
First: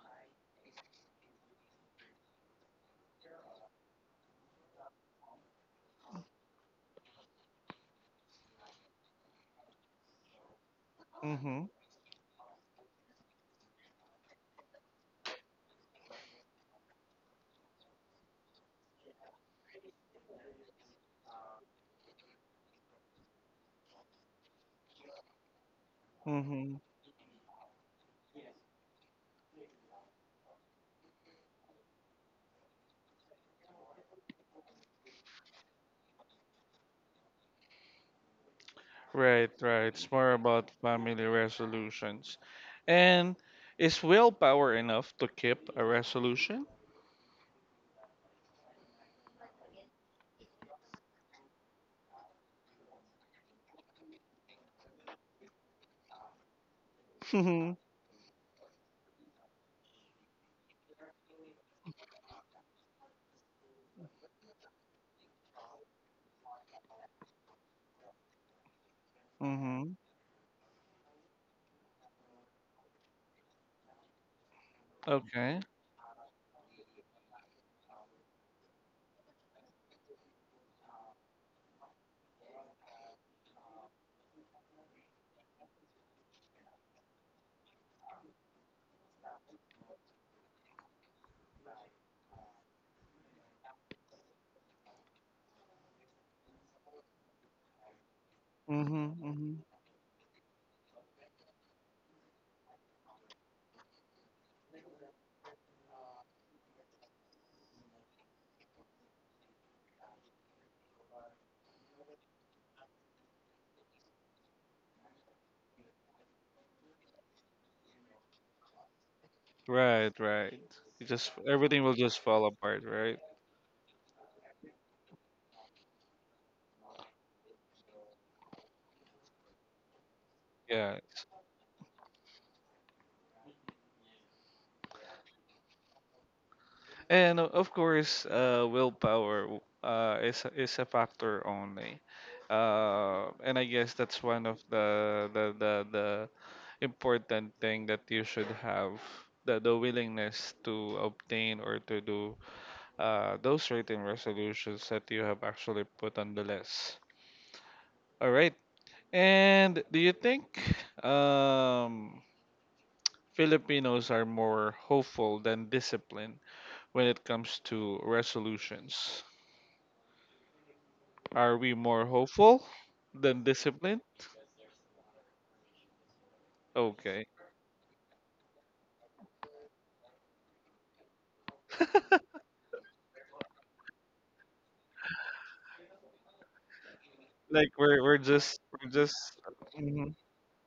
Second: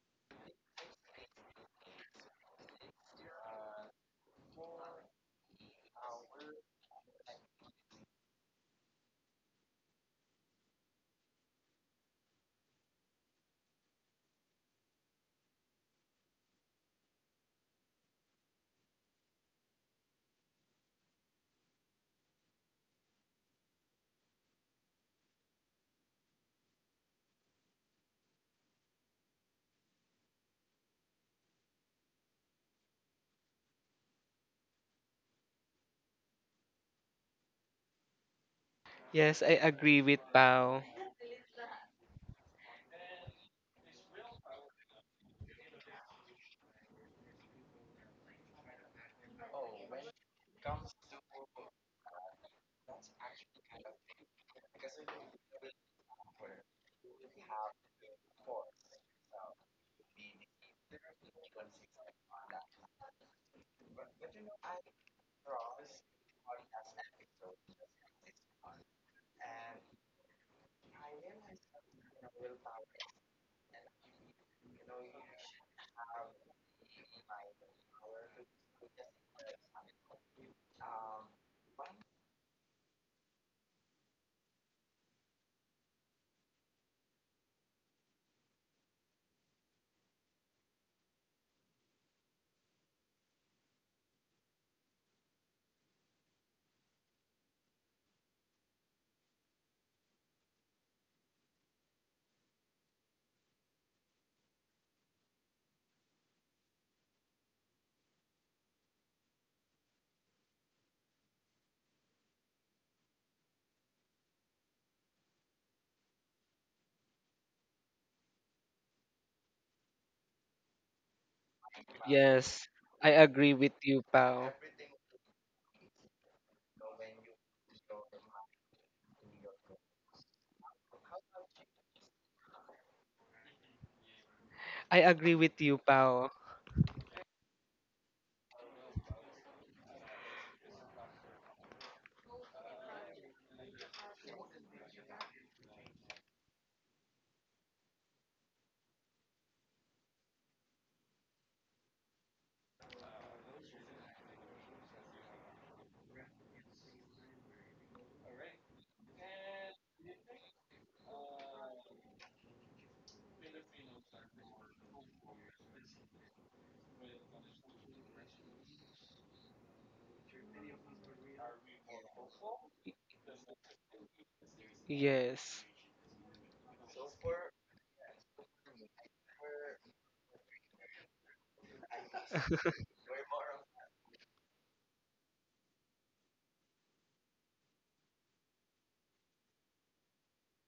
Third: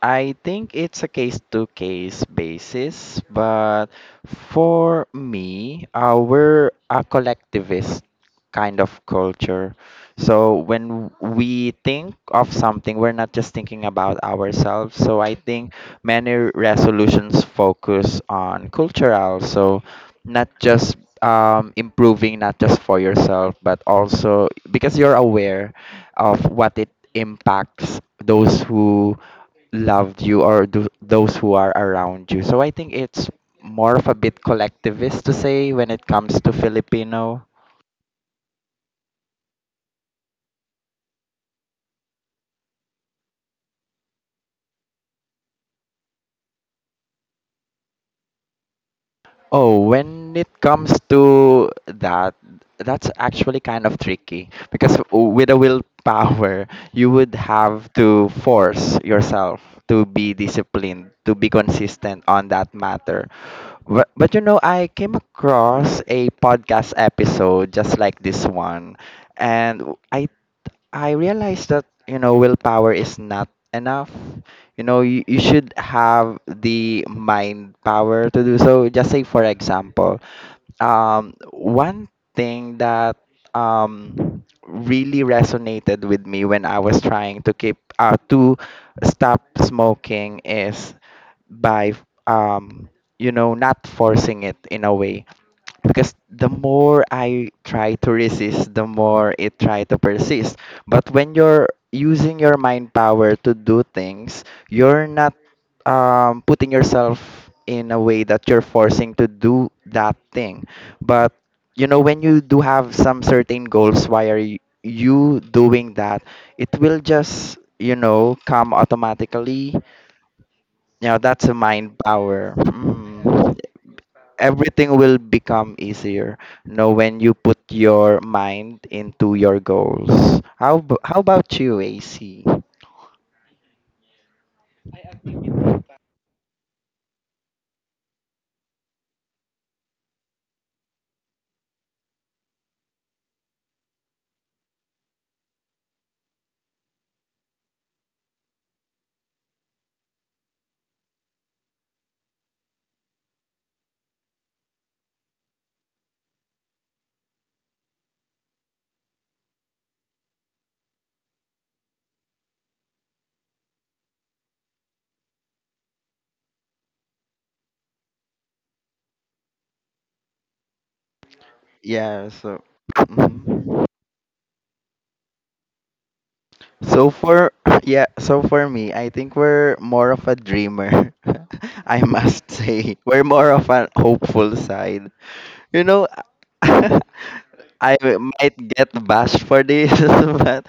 Speaker 2: I think it's a case to case basis, but for me, we're a collectivist kind of culture. So when
Speaker 1: Mm-hmm.
Speaker 2: we think of something, we're not just thinking about ourselves. So I think many resolutions focus on cultural, so not just improving, not just for yourself, but also because you're aware of what
Speaker 1: Mm-hmm.
Speaker 2: it impacts those who loved you or those who are around you. So I think it's more of a bit collectivist to say when it comes to Filipino.
Speaker 3: Yes,
Speaker 1: Right,
Speaker 3: I
Speaker 1: right.
Speaker 3: agree
Speaker 1: It's
Speaker 3: with
Speaker 1: more about
Speaker 3: Pao.
Speaker 1: family resolutions. And is willpower enough to keep a resolution?
Speaker 2: Oh, when it comes to that, that's actually kind of tricky because with a willpower, you would have to force yourself to be disciplined, to be consistent on that matter. But you know, I came across a podcast episode just like this one, and
Speaker 1: Mm-hmm.
Speaker 2: I realized that you know willpower is not enough. You
Speaker 1: Okay.
Speaker 2: should have the mind power to do so. Just say for example, one thing that really resonated with me when I was trying to keep to stop smoking is by um, you know, not forcing it in a way because the more I try to resist, the
Speaker 1: Mm-hmm.
Speaker 2: more
Speaker 1: Mm-hmm.
Speaker 2: it try to persist. But when you're using your mind power to do things, you're not putting yourself in a way that you're forcing to do that thing. But you know, when you do have some certain goals, why are you doing that? It will just you know come automatically.
Speaker 1: Right, right. You
Speaker 2: You know,
Speaker 1: just
Speaker 2: that's a
Speaker 1: everything will
Speaker 2: mind
Speaker 1: just fall
Speaker 2: power.
Speaker 3: Yes.
Speaker 1: apart,
Speaker 3: I
Speaker 2: Mm,
Speaker 1: right?
Speaker 3: agree with you, Pao.
Speaker 2: everything will become easier, you know, when you put your mind into your goals. how ab-
Speaker 1: Yeah,
Speaker 2: how about you, AC?
Speaker 3: I agree with you, Pao.
Speaker 1: and of course, willpower is a factor only, and I guess that's one of the important thing that you should have the willingness to obtain or to do those written resolutions that you have actually put on the list. All right. And do you think um, Filipinos are more hopeful than disciplined when it comes to resolutions? Are we more
Speaker 2: Yeah, so
Speaker 1: hopeful than
Speaker 2: mhm.
Speaker 1: disciplined?
Speaker 3: Yes.
Speaker 2: So
Speaker 1: Okay.
Speaker 2: for yeah, so for me, I think we're more of a dreamer. I must say we're more of an hopeful side. You know,
Speaker 1: Like
Speaker 2: I might get
Speaker 1: we're just
Speaker 2: bashed for this,
Speaker 1: hmm
Speaker 2: but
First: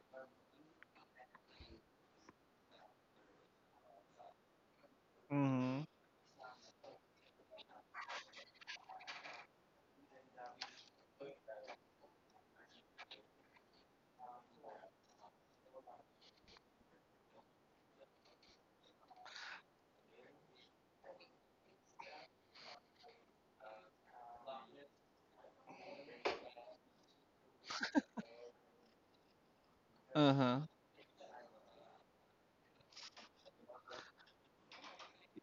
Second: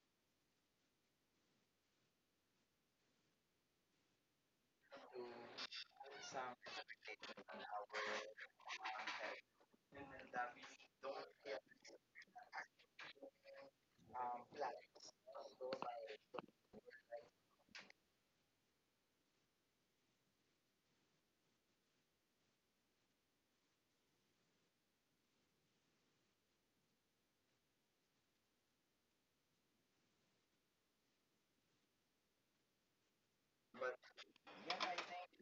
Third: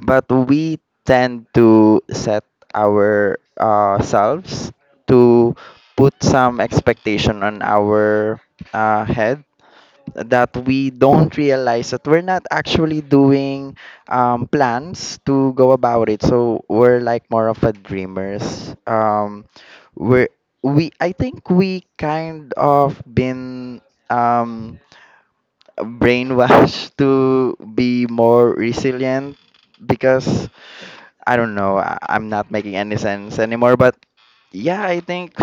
Speaker 2: but we tend to set our selves to
Speaker 1: hmm
Speaker 2: put some expectation on our head that we don't realize that we're not actually doing plans to go about it. So we're like more of a dreamers. We're we I think we kind of been um, brainwashed to be more resilient because
Speaker 1: uh-huh.
Speaker 2: I don't know, I'm not making any sense anymore. But yeah, I think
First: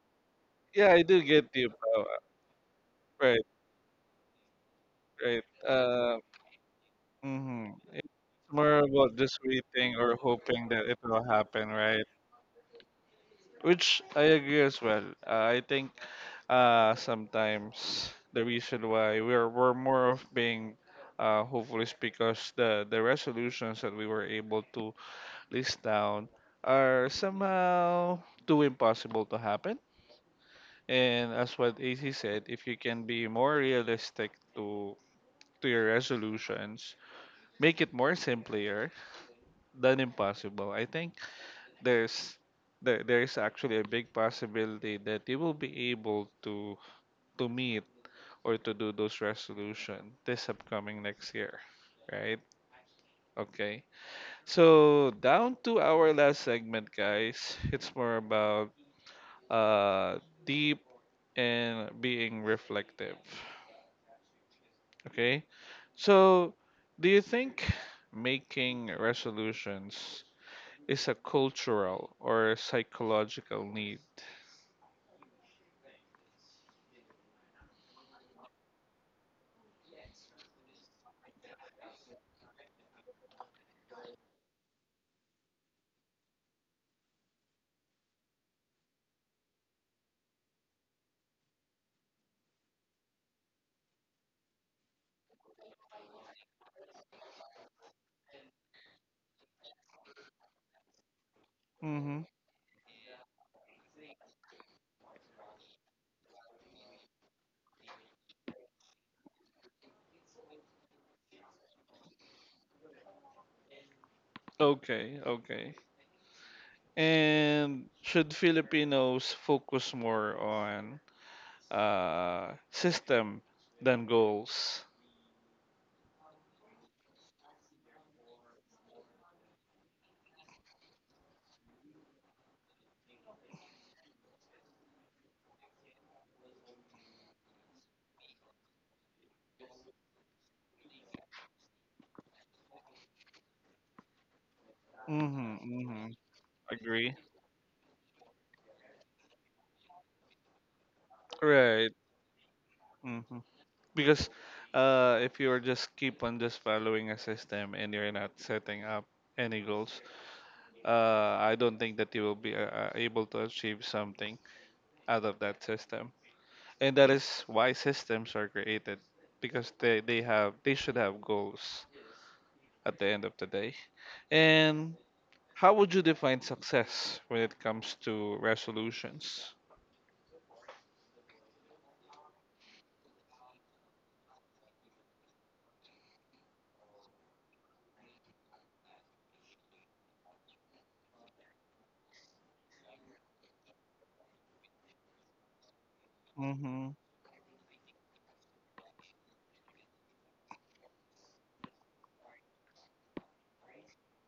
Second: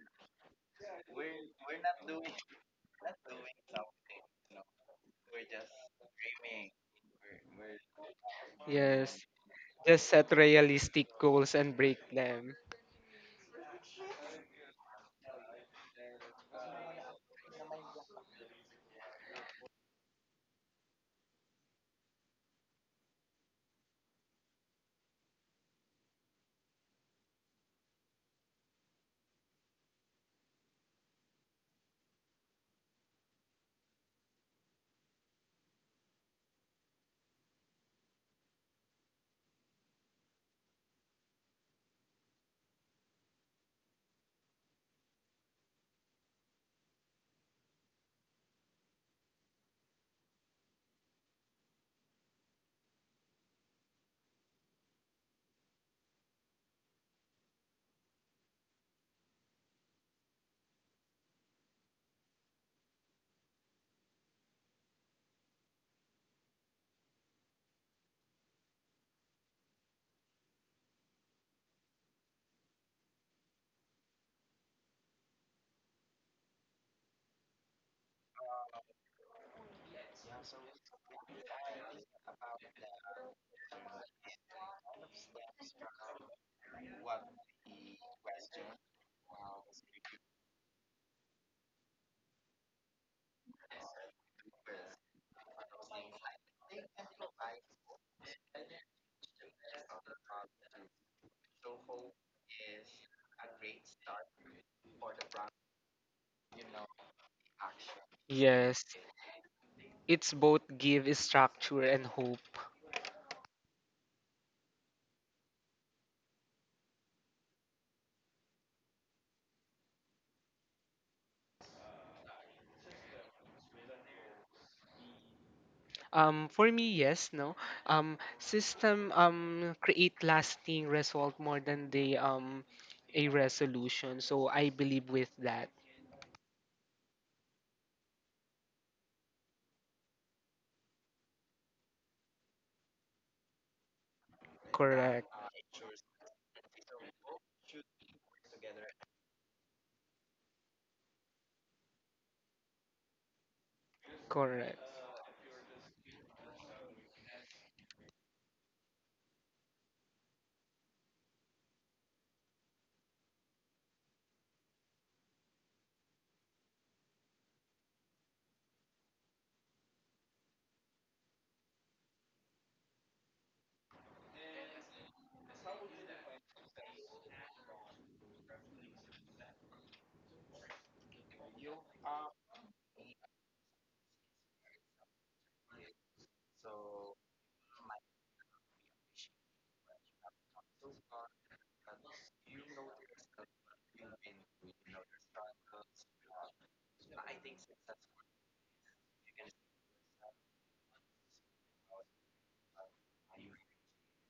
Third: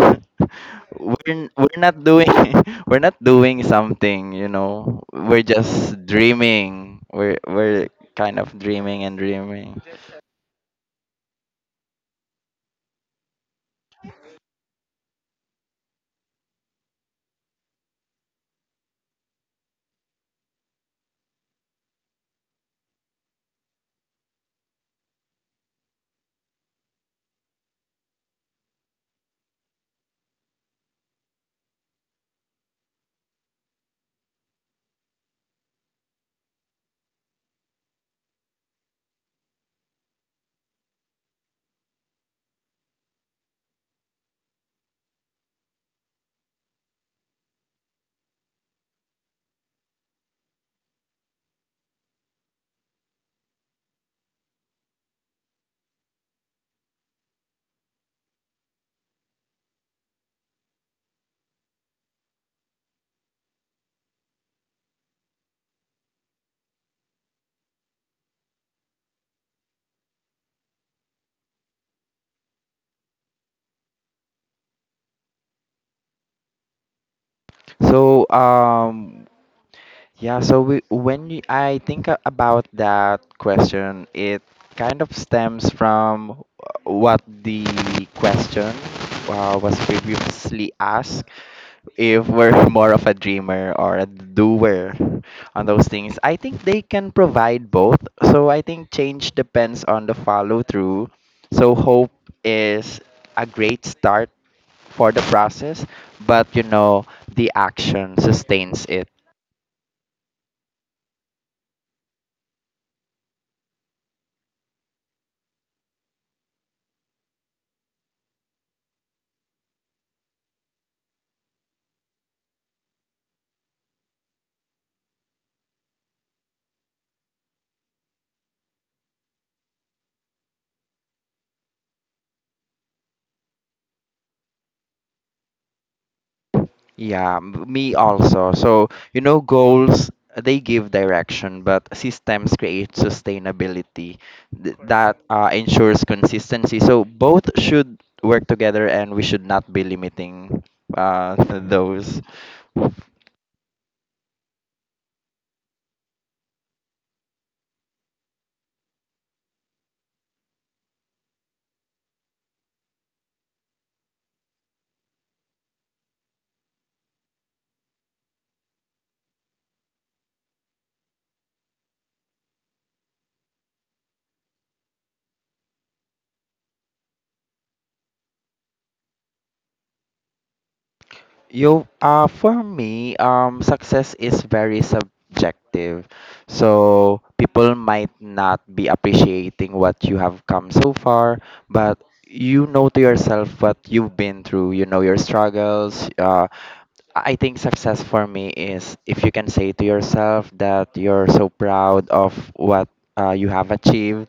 Speaker 1: Yeah, I do get you,
Speaker 2: we're not
Speaker 1: Pao.
Speaker 2: doing we're not
Speaker 1: Right,
Speaker 2: doing something, you know.
Speaker 1: right.
Speaker 2: We're just dreaming. We're
Speaker 1: Hmm
Speaker 2: we're
Speaker 1: It's
Speaker 2: kind of
Speaker 1: more
Speaker 2: dreaming and
Speaker 1: about
Speaker 3: Yes.
Speaker 1: just
Speaker 2: dreaming.
Speaker 1: waiting
Speaker 3: Just
Speaker 1: or
Speaker 3: set
Speaker 1: hoping that it
Speaker 3: realistic
Speaker 1: will
Speaker 3: goals
Speaker 1: happen,
Speaker 3: and break
Speaker 1: right?
Speaker 3: them.
Speaker 1: Which I agree as well. I think sometimes the reason why we're more of being hopeful is because the resolutions that we were able to placed down are somehow too impossible to happen. And as what AC said, if you can be more realistic to to your resolutions, make it more simpler than impossible. I think there's there is actually a big possibility that you will be able to meet or to do those resolution this upcoming next year, right? Okay. So down to our last segment, guys. It's more about uh, deep, and being reflective. Okay? So, do you think making resolutions is a cultural or a psychological need?
Speaker 2: So yeah, so I think about that question, it kind of stems from what the question was previously asked, if we're more of a dreamer or a doer on those things. I think they can provide both. So I think change depends on the follow through. So hope
Speaker 1: Mm-hmm.
Speaker 2: is a great start for the process, but you know, the action
Speaker 3: Yes.
Speaker 2: sustains it.
Speaker 3: It's both give structure and hope.
Speaker 1: Okay, okay. And should Filipinos focus more on system than goals?
Speaker 3: For me, yes, no. System create lasting result more than the a resolution. So I believe with that.
Speaker 2: Yeah, me also. So, you know, goals, they give direction, but systems create sustainability. That
Speaker 3: Correct,
Speaker 1: Mm-hmm,
Speaker 2: ensures
Speaker 1: mm-hmm.
Speaker 2: consistency. So,
Speaker 1: Agree.
Speaker 2: both should work together and we should not be limiting uh,
Speaker 1: Right.
Speaker 2: those.
Speaker 1: Mm-hmm. Because
Speaker 3: correct.
Speaker 1: if you're just keep on just following a system and you're not setting up any goals, I don't think that you will be able to achieve something out of that system. And that is why systems are created because they should have goals at the end of the day. And how would you define success when it comes to resolutions?
Speaker 2: You for me, success is very subjective. So people might not be appreciating what you have come so far, but you know to yourself what you've been through. You know your struggles.
Speaker 1: Mm-hmm.
Speaker 2: I think success for me is if you can say to yourself that you're so proud of what you have achieved,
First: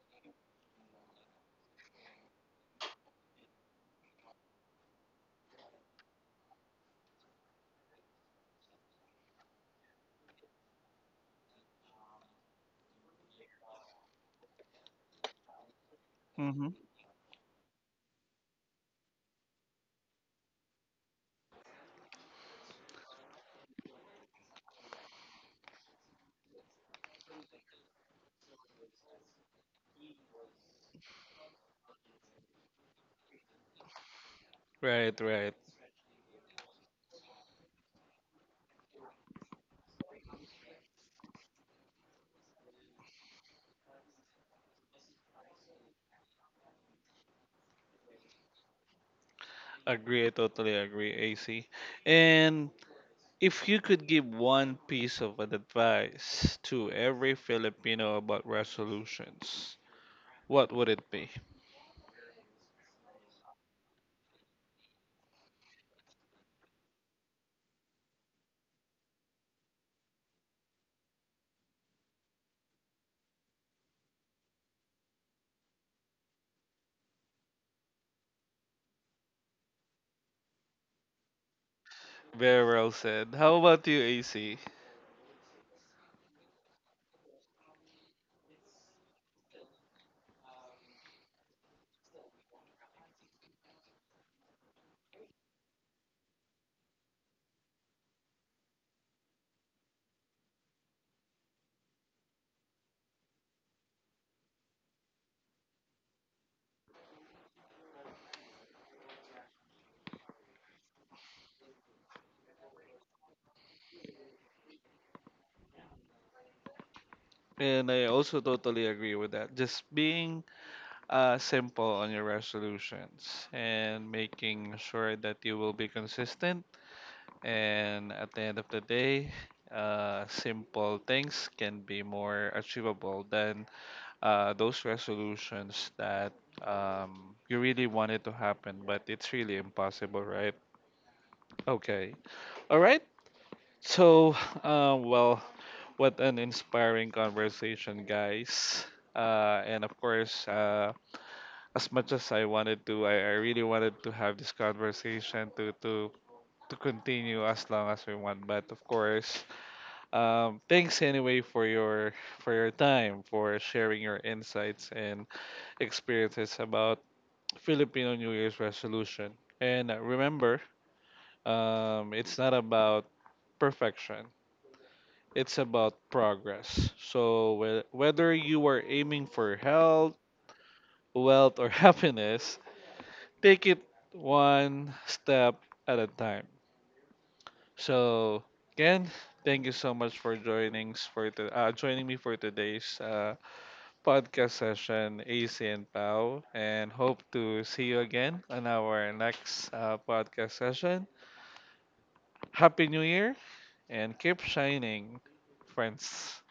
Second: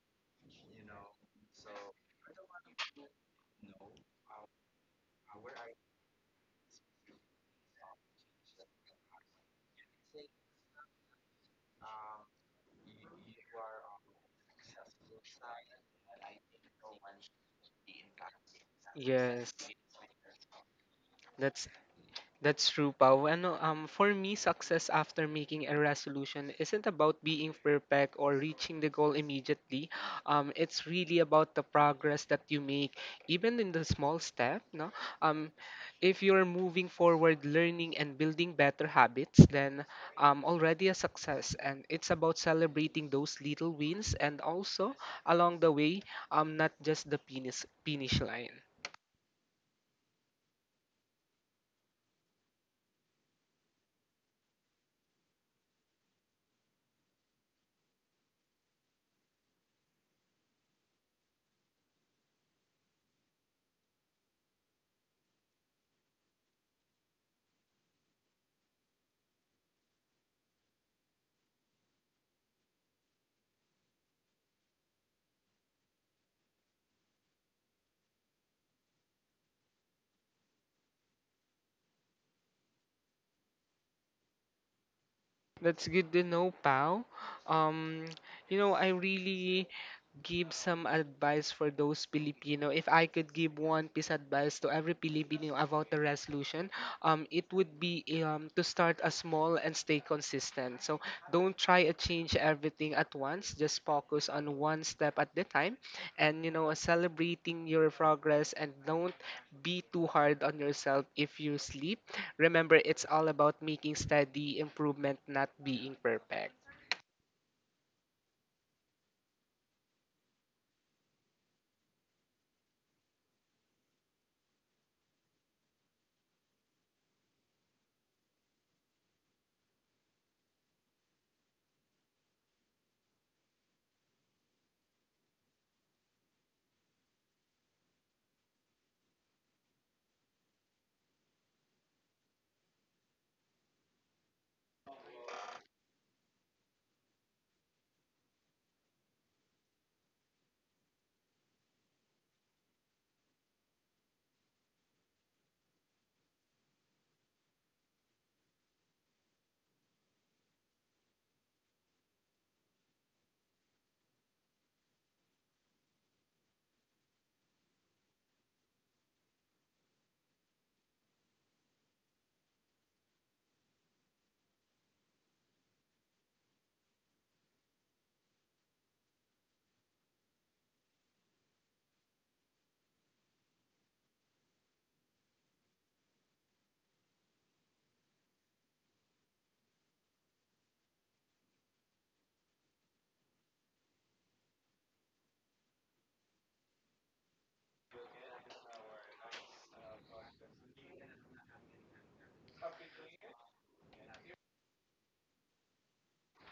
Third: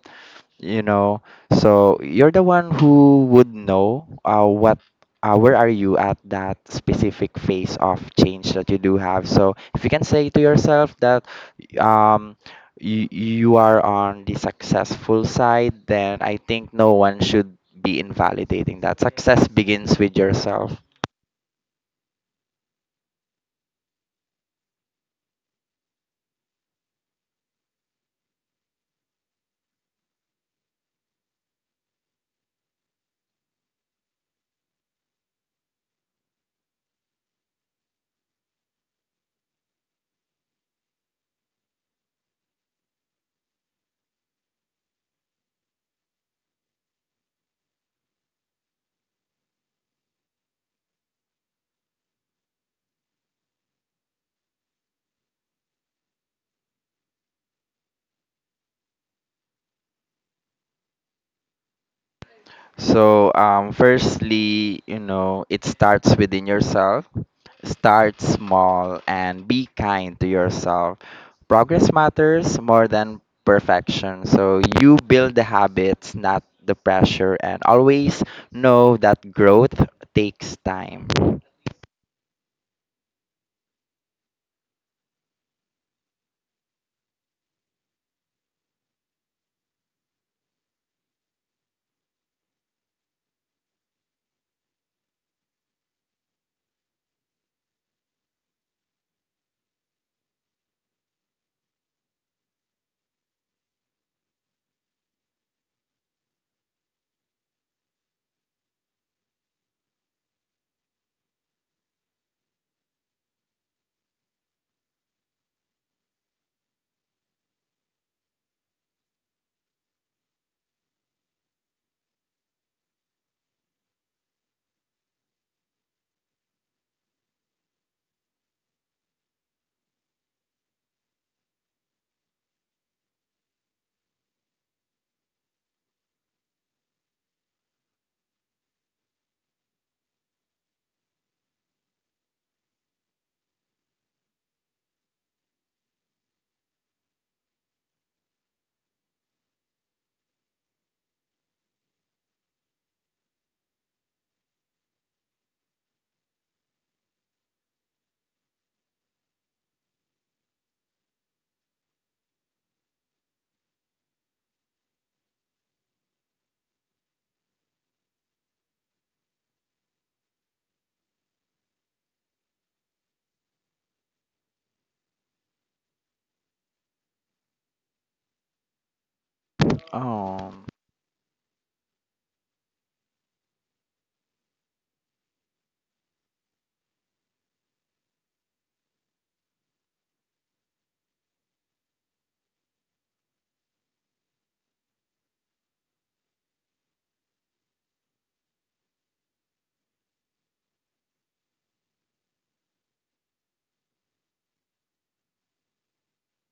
Speaker 2: you know, so you're the one who would know what where are you at that specific phase of change that you do have. So if you can say to yourself that um you are on the successful side, then I
Speaker 1: Mm-hmm.
Speaker 2: think no one should be invalidating that. Success
Speaker 3: Yes,
Speaker 2: begins with yourself.
Speaker 3: that's That's true, Pau. Ano, for me, success after making a resolution isn't about being perfect or reaching the goal immediately. It's really about the progress that you make, even in the small step. No,
Speaker 1: Right, right.
Speaker 3: um, if you're moving forward, learning and building better habits, then already a success. And it's about celebrating those little wins and also along the way, not just the finish line.
Speaker 1: Agree, I totally agree, AC. And if you could give one piece of advice to every Filipino about resolutions, what would it be?
Speaker 2: So firstly, you know, it starts within yourself. Start small and be kind to yourself. Progress matters more than perfection. So you build the habits, not the pressure, and always know that growth takes time.
Speaker 1: Very well said. How about you, AC?
Speaker 3: That's good to know, pal. Um, you know, I really give some advice for those Filipino. If I could give one piece advice to every Filipino about the resolution, it would be to start a small and stay consistent. So don't try to change everything at once. Just focus on one step at the time, and you know, celebrating your progress. And don't be too hard on yourself if you sleep. Remember, it's all about making steady improvement, not being perfect.
Speaker 1: And I also totally agree with that. Just being simple on your resolutions and making sure that you will be consistent. And at the end of the day, simple things can be more achievable than those resolutions that you really wanted to happen, but it's really impossible, right? Okay. All right. So, uh, well, what an inspiring conversation, guys. And of course, as much as I wanted to, I really wanted to have this conversation to continue as long as we want. But of course, thanks anyway for your time, for sharing your insights and experiences about Filipino New Year's resolution. And remember, it's not about perfection. It's about progress. So whether you are aiming for health,
Speaker 2: Oh,
Speaker 1: wealth, or happiness, take it one step at a time. So again, thank you so much for joining for the, joining me for today's podcast session, AC and Pau, and hope to see you again on our next podcast session. Happy New Year and keep shining, friends.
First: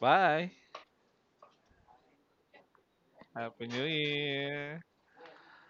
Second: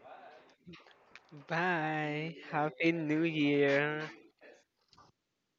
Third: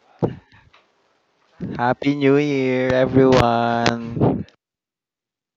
Speaker 1: Bye.
Speaker 2: Happy
Speaker 3: Bye.
Speaker 2: New Year,
Speaker 3: Happy New
Speaker 1: Happy New
Speaker 3: Year.
Speaker 2: everyone!
Speaker 1: Year.